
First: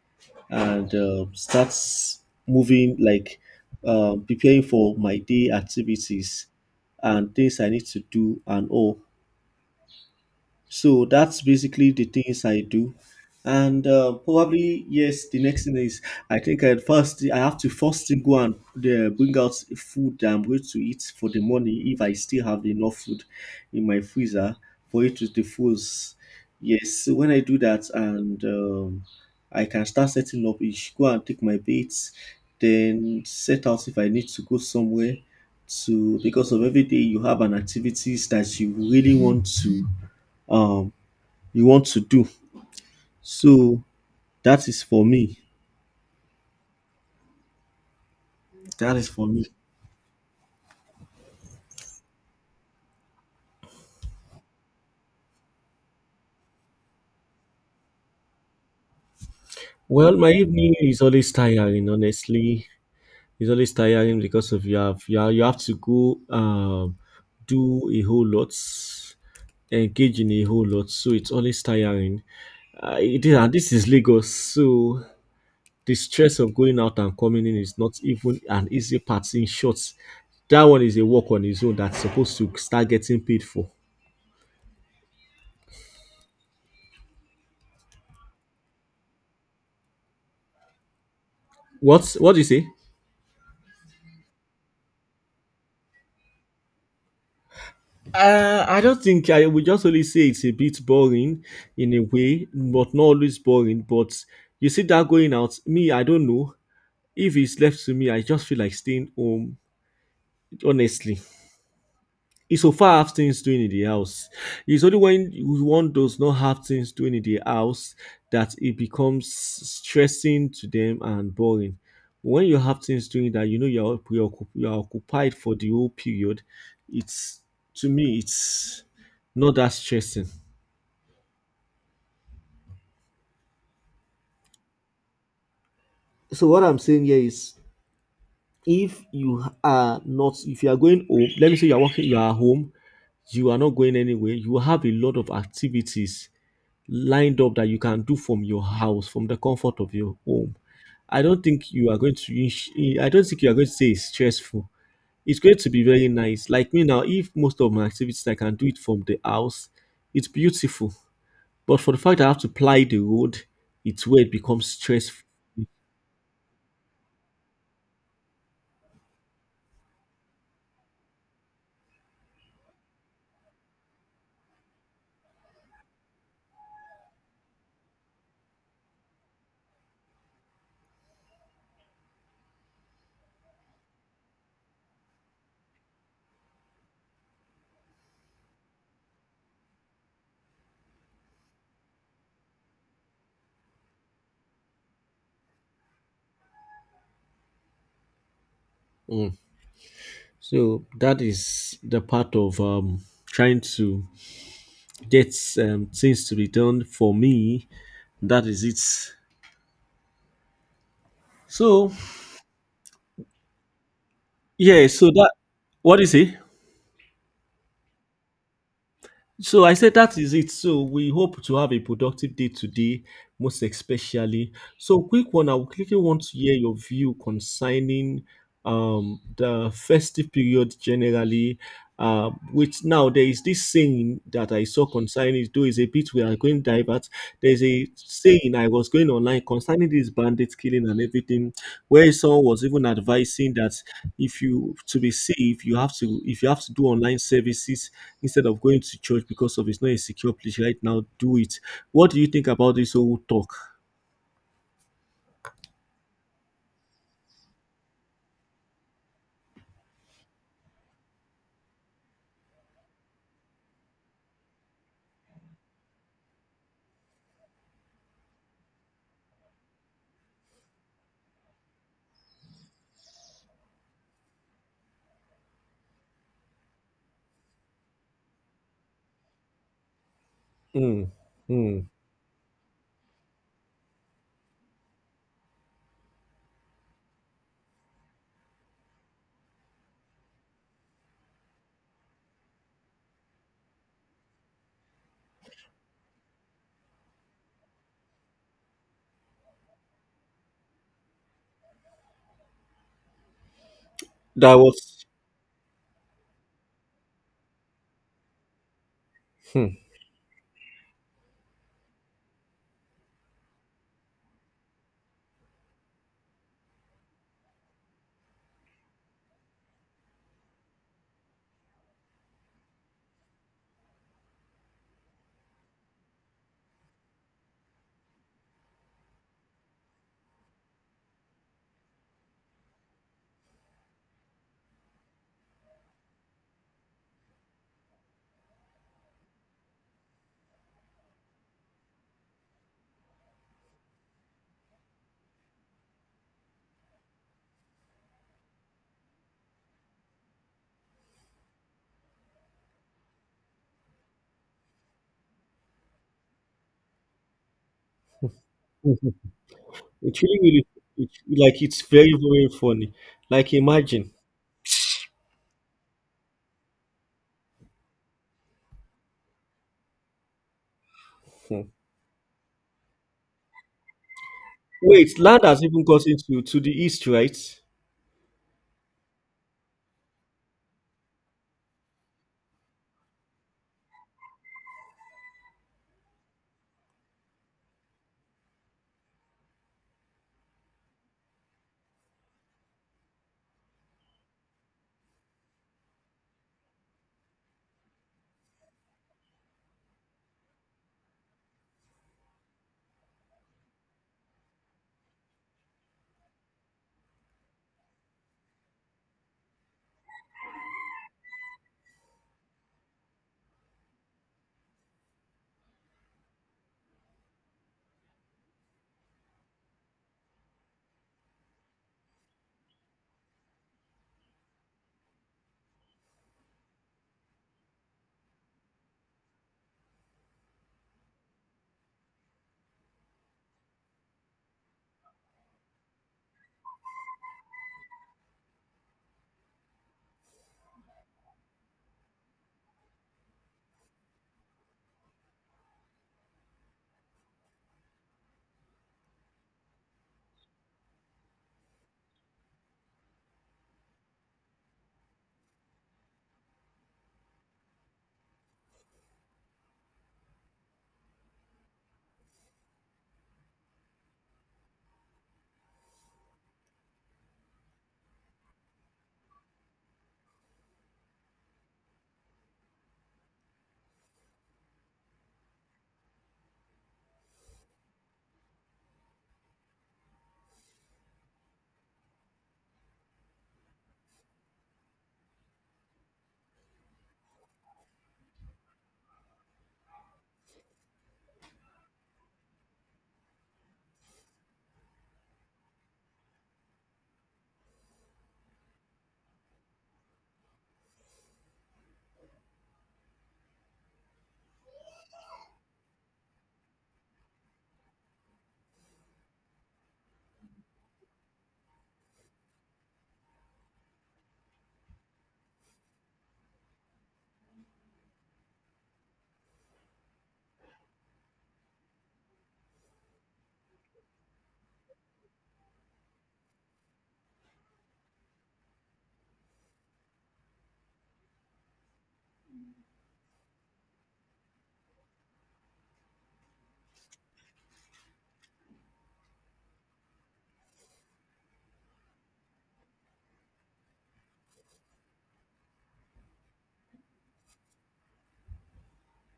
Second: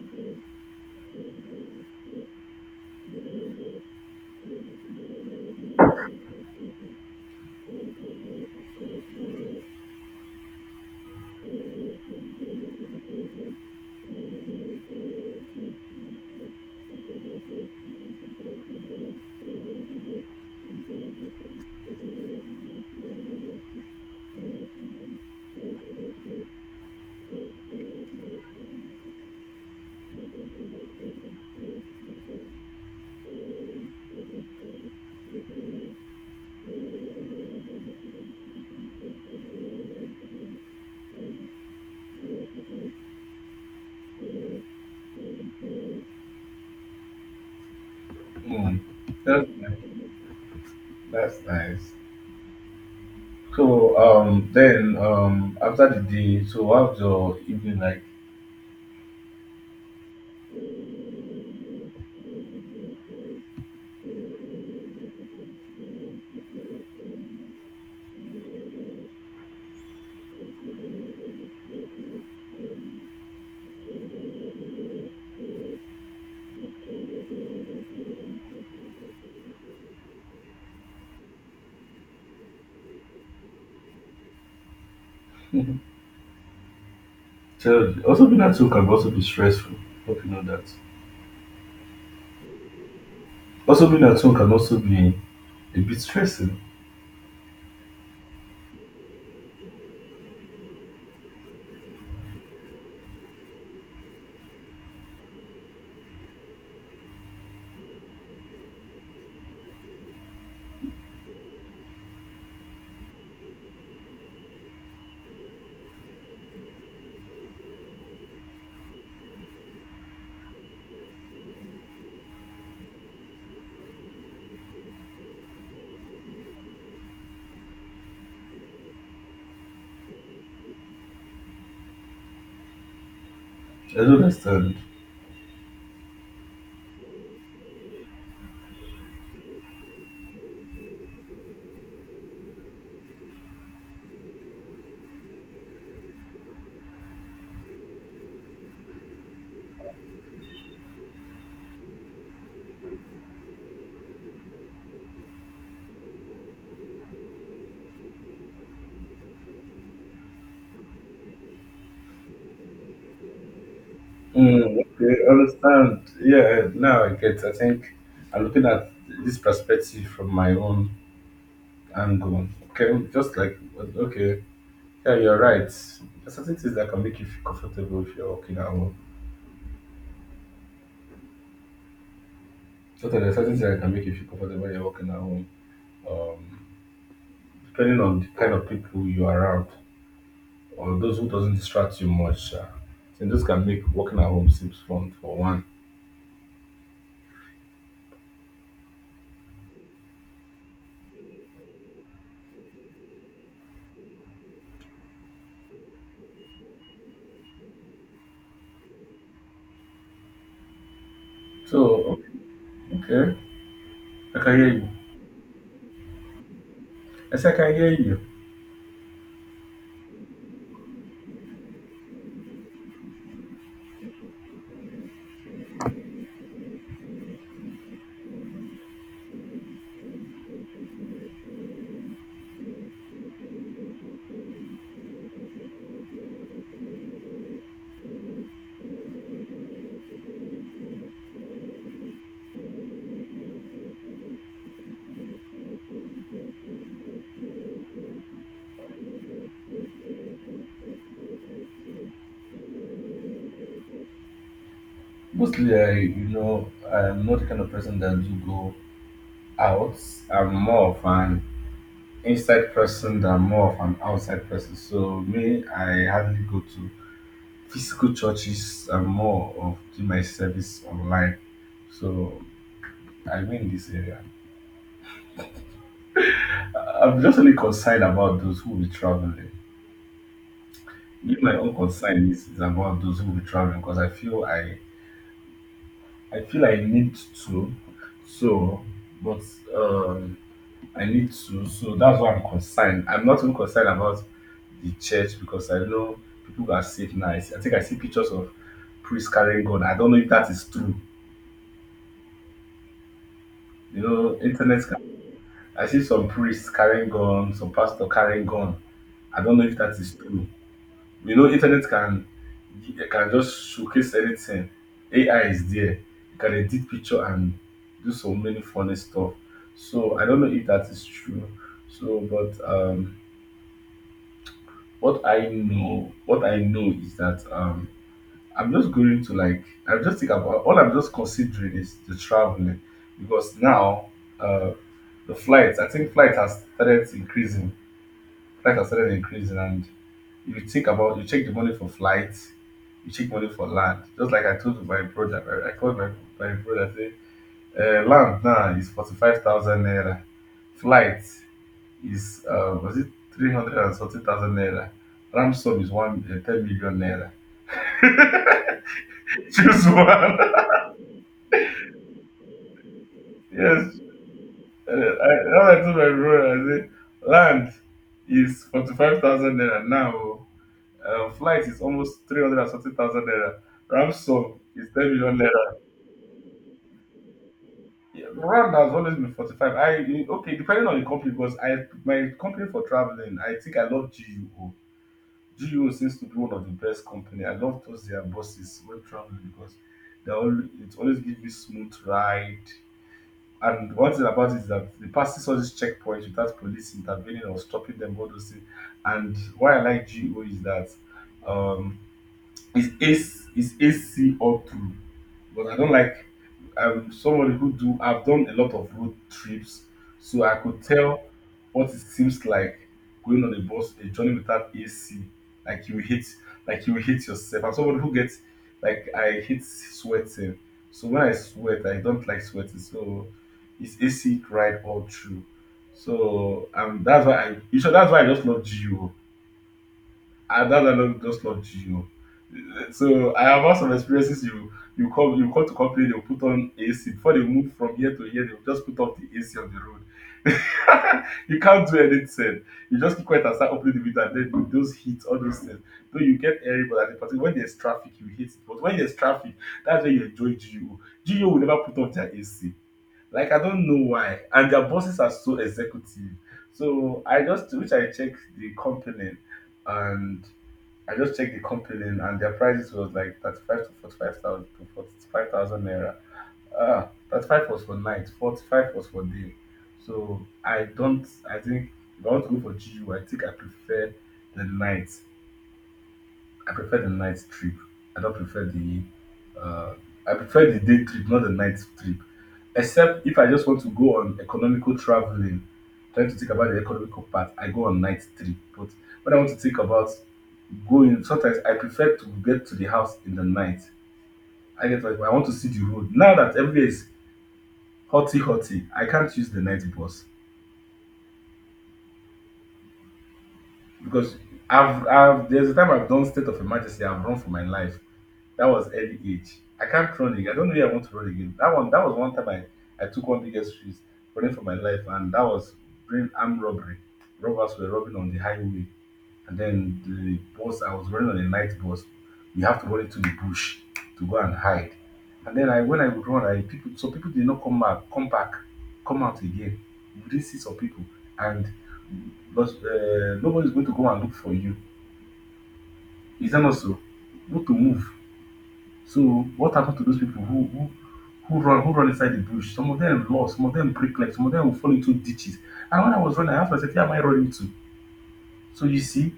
Speaker 1: and starts moving like preparing for my day activities and things I need to do and all. So that's basically the things I do. And probably, yes, the next thing is I think I have to first thing go and bring out food that I'm going to eat for the morning if I still have enough food in my freezer for it to defrost. Yes, so when I do that and I can start setting up each go and take my baits, then set out if I need to go somewhere to because of every day you have an activities that you really want to um you want to do. So that is for me.
Speaker 2: Hmm.
Speaker 1: That is for me.
Speaker 2: That's nice. That's nice. So then after the day, so how's your evening like?
Speaker 1: Well, my evening is always tiring. Honestly, it's always tiring because of you have to go do a whole lot, engage in a whole lot. So it's always tiring. It is, and this is Lagos, so the stress of going out and coming in is not even an easy part. In short, that one is a work on its own that's supposed to start getting paid for.
Speaker 2: Tell, also being at home can also be stressful. Hope you know that.
Speaker 1: What do you say?
Speaker 2: Also being at home can also be a bit stressing.
Speaker 1: I don't think I would just only say it's a bit boring in a way, but not always boring. But you see that going out, me, I don't know. If it's left to me, I just feel like staying home, honestly. He so far have things doing in the house. It's only when one does not have things doing in the house that it becomes stressing to them and boring. When you have things doing that you know you're you're occupied for the whole period, it's, to me, it's not that stressing.
Speaker 2: I don't understand.
Speaker 1: So what I'm saying here is if you are going home, let me say you are working you are home, you are not going anywhere, you have a lot of activities lined up that you can do from your house, from the comfort of your home. I don't think you are going to. I don't think you are going to say it's stressful. It's going to be very nice. Like me now, if most of my activities I can do it from the house, it's beautiful. But for the fact that I have to ply the road, it's where it becomes
Speaker 2: Mm,
Speaker 1: stressful.
Speaker 2: okay, understand. Yeah, now I get. I think I'm looking at this perspective from my own angle. Okay, just like okay, yeah, you're right. There's certain things that can make you feel comfortable if you're working at home. So there are certain things that can make you feel comfortable when you're working at home. Um, depending on the kind of people you're around, or those who doesn't distract you much, and those can make working at home seems fun for one.
Speaker 1: Mm. So that is the part of trying to get things to be done. For me, that is it. So
Speaker 2: So okay, I can hear
Speaker 1: yeah.
Speaker 2: you.
Speaker 1: So that what is it?
Speaker 2: I say I can hear you.
Speaker 1: So I said that is it. So we hope to have a productive day today, most especially. So quick one, I would quickly want to hear your view concerning the festive period generally. Which now there is this saying that I saw concerning it, though it's a bit we are going divert. There's a saying I was going online concerning this bandit killing and everything, where someone was even advising that if you to be safe, you have to if you have to do online services instead of going to church because of it's not a secure place right now, do it. What do you think about this whole talk?
Speaker 2: Mostly, I, you know, I'm not the kind of person that do go out. I'm more of an inside person than more of an outside person. So me, I hardly go to physical churches. I'm more of do my service online. So I win this area. I'm just only concerned about those who will be traveling.
Speaker 1: Hmm.
Speaker 2: Me, my own
Speaker 1: Hmm.
Speaker 2: concern is about those who will be traveling, because I feel I need to. So, but. Um, I need to. So that's why I'm concerned. I'm not even concerned about the church because I know people are saved now. I think I see pictures of priests carrying gun. I don't know if that is true. You know,
Speaker 1: That
Speaker 2: internet.
Speaker 1: was.
Speaker 2: I see some priests carrying gun, some pastor carrying gun. I don't know
Speaker 1: Hmm.
Speaker 2: if that is true. You know, internet can it can just showcase anything. AI is there. You can edit picture and do so many funny stuff. So I don't know if that is true. So, but what I know is that I'm just going to like, I'm just thinking about all I'm just considering is the traveling because now uh, the flights, I think flight has started increasing. Flight has started increasing, and if you think about, you check the money for flights, you check money for land. Just like I told my brother, I called my brother, say, land now is 45,000 naira, flight is was it 340,000 naira? Ram sub is one 10 million naira.
Speaker 1: Mhm.
Speaker 2: Choose
Speaker 1: It
Speaker 2: one.
Speaker 1: really really. It, like it's very very funny. Like
Speaker 2: Yes.
Speaker 1: imagine.
Speaker 2: I told my brother, I say, land is 45,000 naira now. Oh.
Speaker 1: Hmm.
Speaker 2: Flight is almost 340,000 naira. Ram sub is 10
Speaker 1: Wait,
Speaker 2: million
Speaker 1: land has
Speaker 2: naira.
Speaker 1: even got into to the east, right?
Speaker 2: Yeah, Ram has always been 45. I okay, depending on the company because I my company for traveling, I think I love GUO. GO seems to be one of the best company. I love those their buses when traveling because it always gives you smooth ride. And one thing about it is that they passes all these checkpoints without police intervening or stopping them. All those things. And why I like GO is that um, it's AC is AC all through, but I don't like. I'm somebody who do. I've done a lot of road trips, so I could tell what it seems like going on a journey without AC. Like you hit, like you hit yourself. I'm somebody who gets like I hate sweating. So when I sweat, I don't like sweating. So it's AC ride all through. So that's why I. You sure that's why I just love GU and that dialogue just love you. So I have had some experiences. You come to complain, they put on AC before they move from here to here. They just put off the AC on the road. You can't do anything. You just keep quiet and start opening the window, and then those heat, all those things. Though you get airy, but at the particular when there's traffic, you hate it. But when there's traffic, that's when you enjoy GU. GU will never put off their AC. Like I don't know why. And their bosses are so executive. So I just which I checked the company and I just checked the company and their prices was like 35 to 45,000 naira. Ah, 35 was for night, 45 was for day. So I think if I want to go for G. U. I think I prefer the night. I prefer the night trip. I don't prefer the uh, I prefer the day trip, not the night trip. Except if I just want to go on economical traveling, trying to think about the economical part, I go on night trip. But when I want to think about going, sometimes I prefer to get to the house in the night. I get like I want to see the road. Now that everywhere is hotty hotty, I can't use the night bus. Because I've there's a time I've done state of emergency. I've run for my life. That was early age. I can't run again. I don't know if I want to run again. That one that was one time I took one biggest risk running for my life, and that was during armed robbery. Robbers were robbing on the highway. And then the bus, I was running on a night bus. You have to run into the bush to go and hide. And then when I would run, so people did not come back, come out again. You didn't see some people, and but, nobody's going to go and look for you. Is that not so? Not to move. So what happened to those people who run inside the bush? Some of them lost, some of them break legs, some of them will fall into ditches. And when I was running, I asked myself, "Where am I running to?" So you see,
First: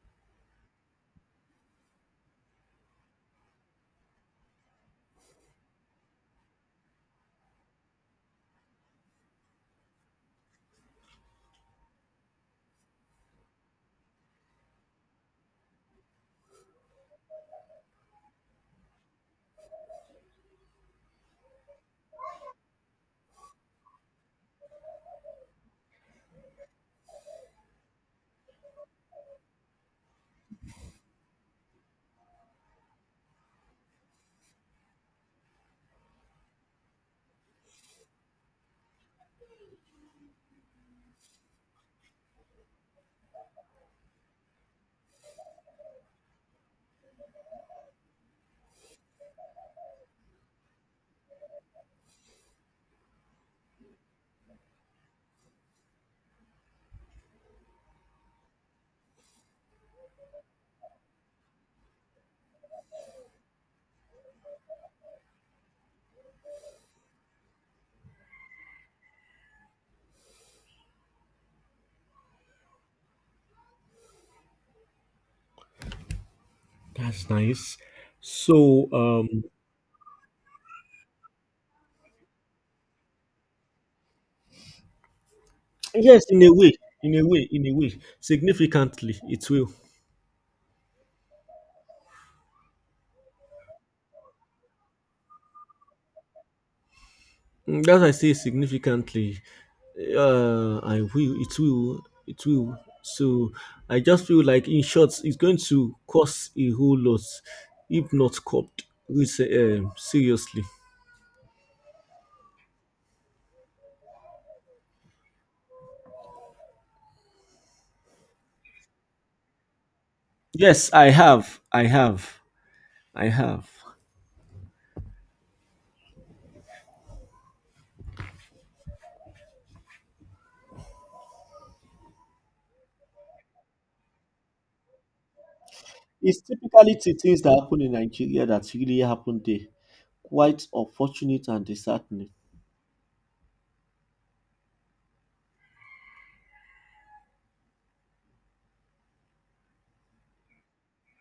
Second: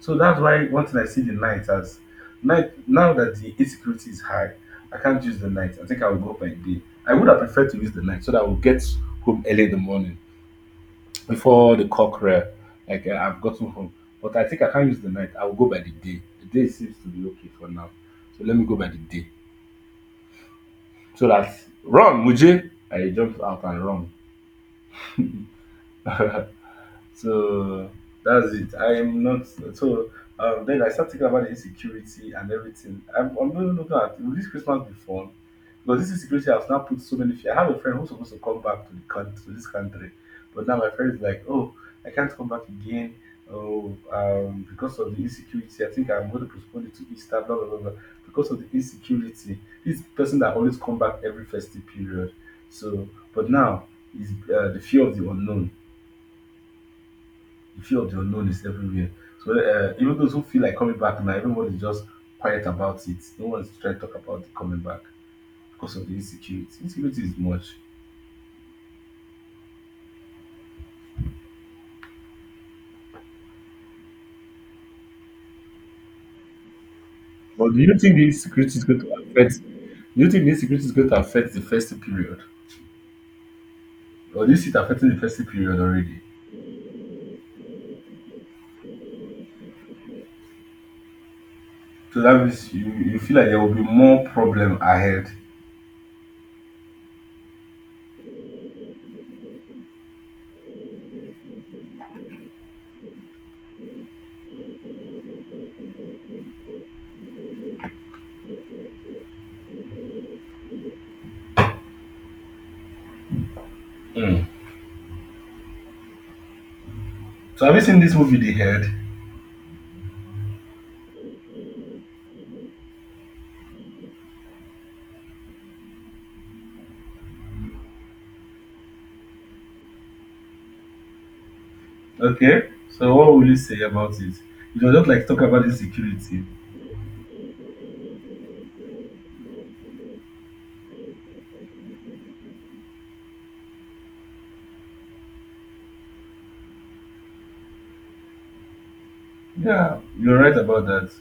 Speaker 2: so that's why one thing I see the night as night now that the insecurity is high, I can't use the night. I think I will go by day. I would have preferred to use the night so that I will get home early in the morning before the cockcrow. Like I've gotten home, but I think I can't use the night. I will go by the day. The day seems to be okay for now, so let me go by the day so that run, Muje. I jump out and run. So that's it. I'm not so then I start thinking about the insecurity and everything. I'm not looking at will this Christmas be fun? Because this insecurity has now put so many fear. I have a friend who's supposed to come back to this country, but now my friend is like, oh, I can't come back again. Oh, because of the insecurity, I think I'm going to postpone it to Easter, blah blah blah. Blah. Because of the insecurity, this person that always come back every festive period. So, but now is uh, the fear of the unknown the fear of the unknown is everywhere. So even those who feel like coming back now, everyone is just quiet about it. No one's trying to talk about the coming back because of the insecurity. Insecurity is much.
Speaker 1: That's
Speaker 2: But
Speaker 1: nice.
Speaker 2: do you think the insecurity is
Speaker 1: So,
Speaker 2: going to affect? Do you think the insecurity is going to affect the festive period? Or this it affecting the festive period already.
Speaker 1: yes, in a way, in a way, in a way, significantly, it will.
Speaker 2: So that means you feel like there will be more problem ahead.
Speaker 1: Mm, that's why I say significantly. I will. It will. It will. So, I just feel like, in short, it's going to cost a whole lot, if not curbed. With seriously.
Speaker 2: Mm. So have you seen this movie The Head?
Speaker 1: Yes, I have. I have. I have.
Speaker 2: Okay. So what will you say about it? You don't like talk about
Speaker 1: It's
Speaker 2: insecurity.
Speaker 1: typically the things that happen in Nigeria that really happen there. Quite unfortunate and disheartening.
Speaker 2: Yeah, you're right about that.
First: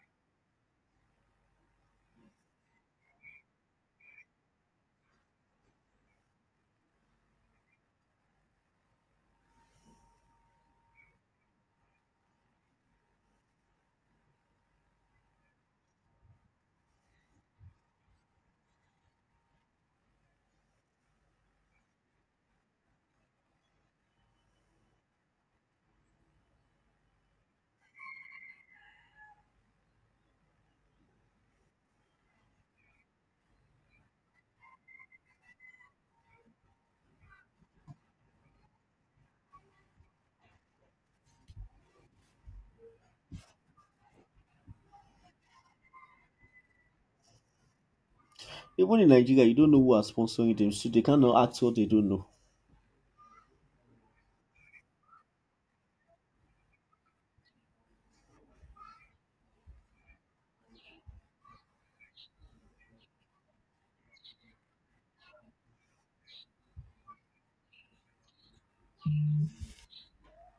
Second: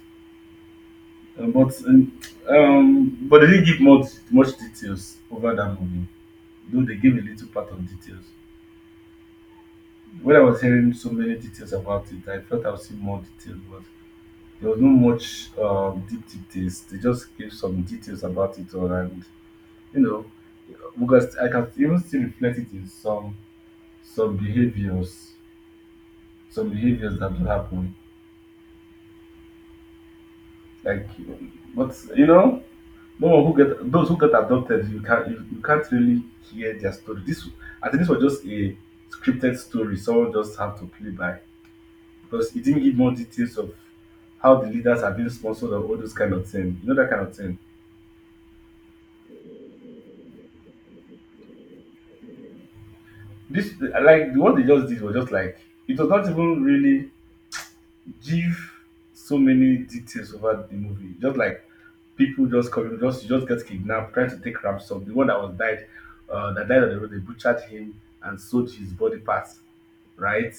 Speaker 2: Uh, but um, but they didn't give much details over that movie. Though they gave a little part of details. When I was hearing so many details about it, I felt I would see more details, but there was no much deep details. They just gave some details about it all, and you know, because I can even still reflect it in some behaviors, some behaviors that do happen. Like, but no one who get those who get adopted, you can't really hear their story. This I think this was just a scripted story. Someone just have to play by because it didn't give more details of how the leaders are being sponsored or all those kind of thing. You know that kind of thing.
Speaker 1: Even in Nigeria, you don't know who are sponsoring them, so they cannot act what they don't know.
Speaker 2: This like what they just did was just like it was not even really give so many details about the movie. Just like people just coming, just get kidnapped, trying to take ransom. The one that that died on the road, they butchered him and sold his body parts. Right?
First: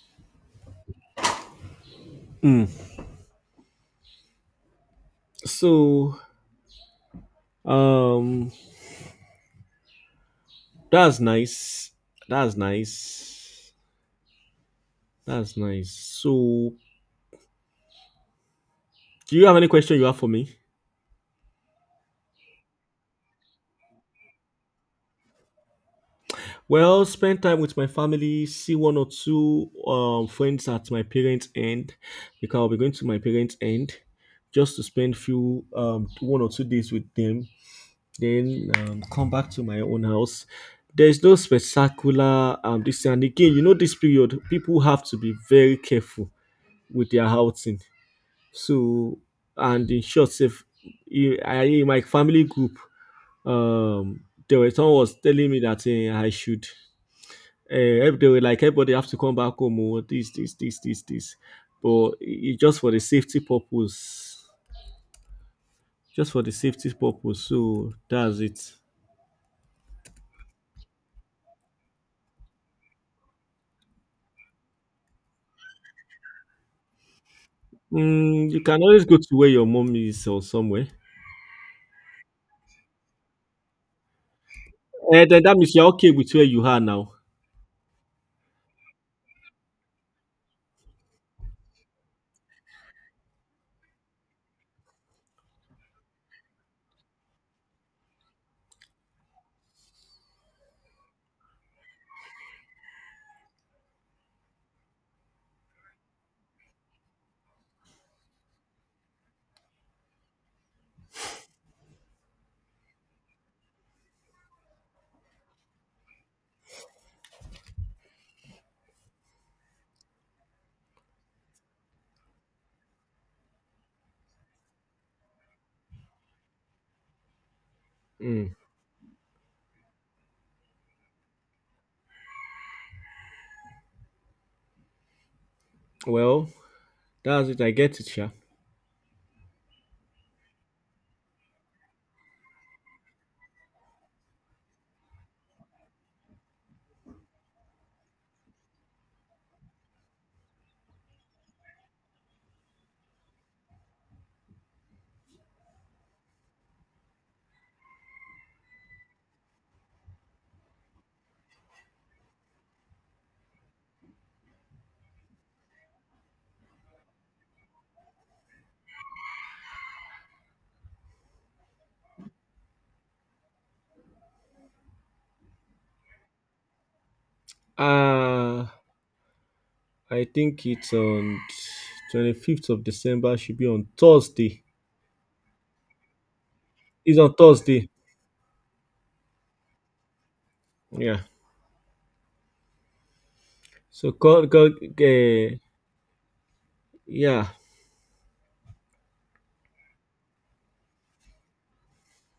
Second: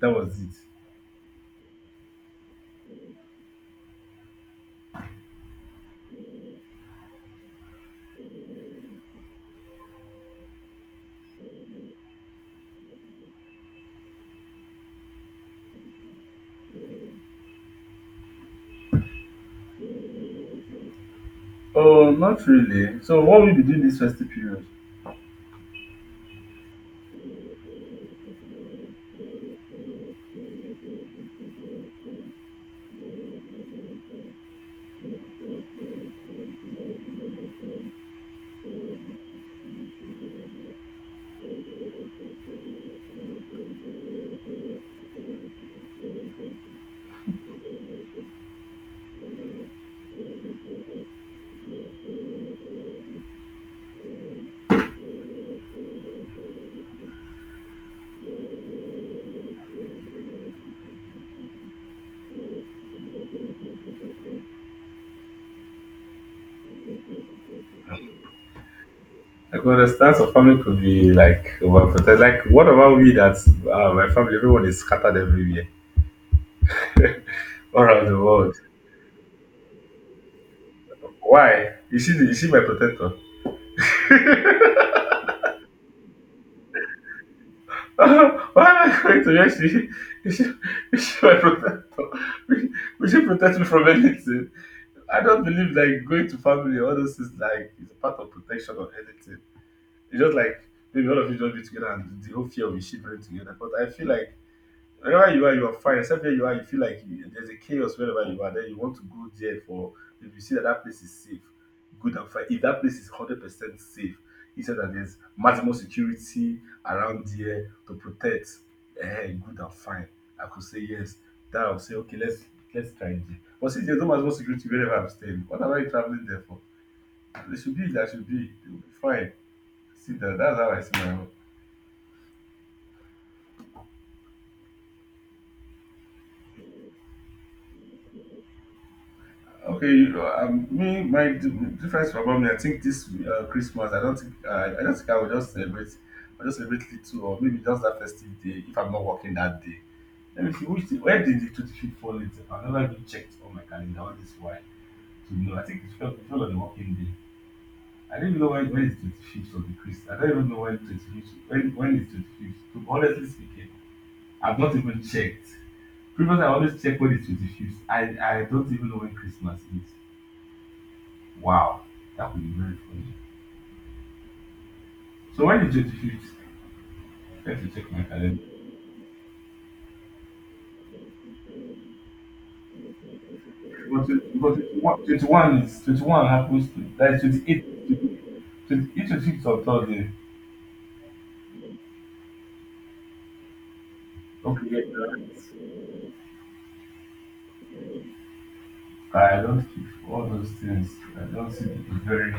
Speaker 2: That was it.
Speaker 1: Mm. So um that's nice. That's nice. That's nice. So do you have any question you have for me?
Speaker 2: Oh, not really. So what will you be doing this festive period?
Speaker 1: Well, spend time with my family, see one or two friends at my parents' end because I'll be going to my parents' end just to spend few 1 or 2 days with them, then come back to my own house. There is no spectacular this thing. And again, this period people have to be very careful with their outing. So and in short, if in my family group, um, there was someone was telling me that I should. They were like, everybody have to come back home. Oh, this, this, this, this, this. But it, just for the safety purpose, just for the safety purpose. So that's it.
Speaker 2: I can understand some family could be like overprotected. Like what about we that my family, everyone is scattered everywhere all around the
Speaker 1: Mm,
Speaker 2: world.
Speaker 1: you can always go to where your mom is or somewhere.
Speaker 2: Why? Is she my protector?
Speaker 1: Then that means you're okay with where you are now.
Speaker 2: Why am I going to yes? Is she, is she my protector? Will she protect me from anything? I don't believe like going to family, all those things like is a part of protection or anything. It's just like maybe all of you just be together and the whole fear of you shivering together. But I feel like wherever you are fine. Except where you are, you feel like there's a chaos wherever you are. Then you want to go there for if you see that that place is safe, good and fine. If that place is 100% safe, he said that there's maximum security around there to protect. Eh, good and fine. I could say yes. Then I'll say okay, let's try it. But since there's no maximum security wherever I'm staying, what am I traveling there for? They should be. That should be.
Speaker 1: Mm,
Speaker 2: It will be fine. See that. That's how I see my own.
Speaker 1: well, that's it. I get it, yeah.
Speaker 2: Okay, me, difference from me, I think this Christmas, I don't think I will just celebrate, I just celebrate little or maybe just that festive day if I'm not working that day. Let me see, which day, where did the 25th fall into? I've never even checked on my calendar all this while to know. I think it fell on a working day. I don't even know when is 25th of the Christ. I don't even know when is 25th. To honestly speaking, I've not even checked. Previous, I always check when it's 25th. I don't even know when Christmas is. Wow, that would be very funny. So when is 25th? Let me check my calendar.
Speaker 1: Uh, I think it's on 25th of December. Should be on
Speaker 2: But, tw-
Speaker 1: Thursday.
Speaker 2: but 21 is 21 happens to that
Speaker 1: It's on
Speaker 2: is
Speaker 1: Thursday.
Speaker 2: 28 25th of Thursday.
Speaker 1: Yeah. So,
Speaker 2: Okay, yeah, you're right.
Speaker 1: Eh, yeah.
Speaker 2: I don't keep all those things. I don't see it very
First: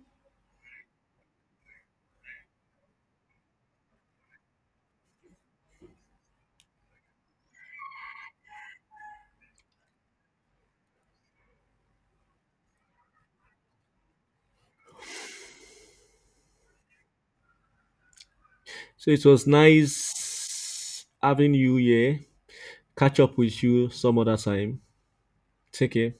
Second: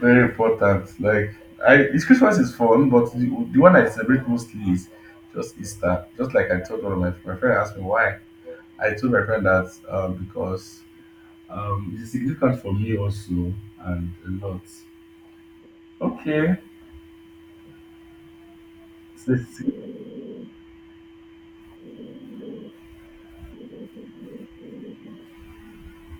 Speaker 2: very important. Like I it's Christmas is fun, but the one I celebrate mostly is just Easter. Just like I told one of my friend asked me why. I told my friend that because it's significant for me also, and a lot. Okay,
Speaker 1: So it
Speaker 2: so
Speaker 1: was
Speaker 2: it's
Speaker 1: nice having you here. Catch up with you some other time. Take care.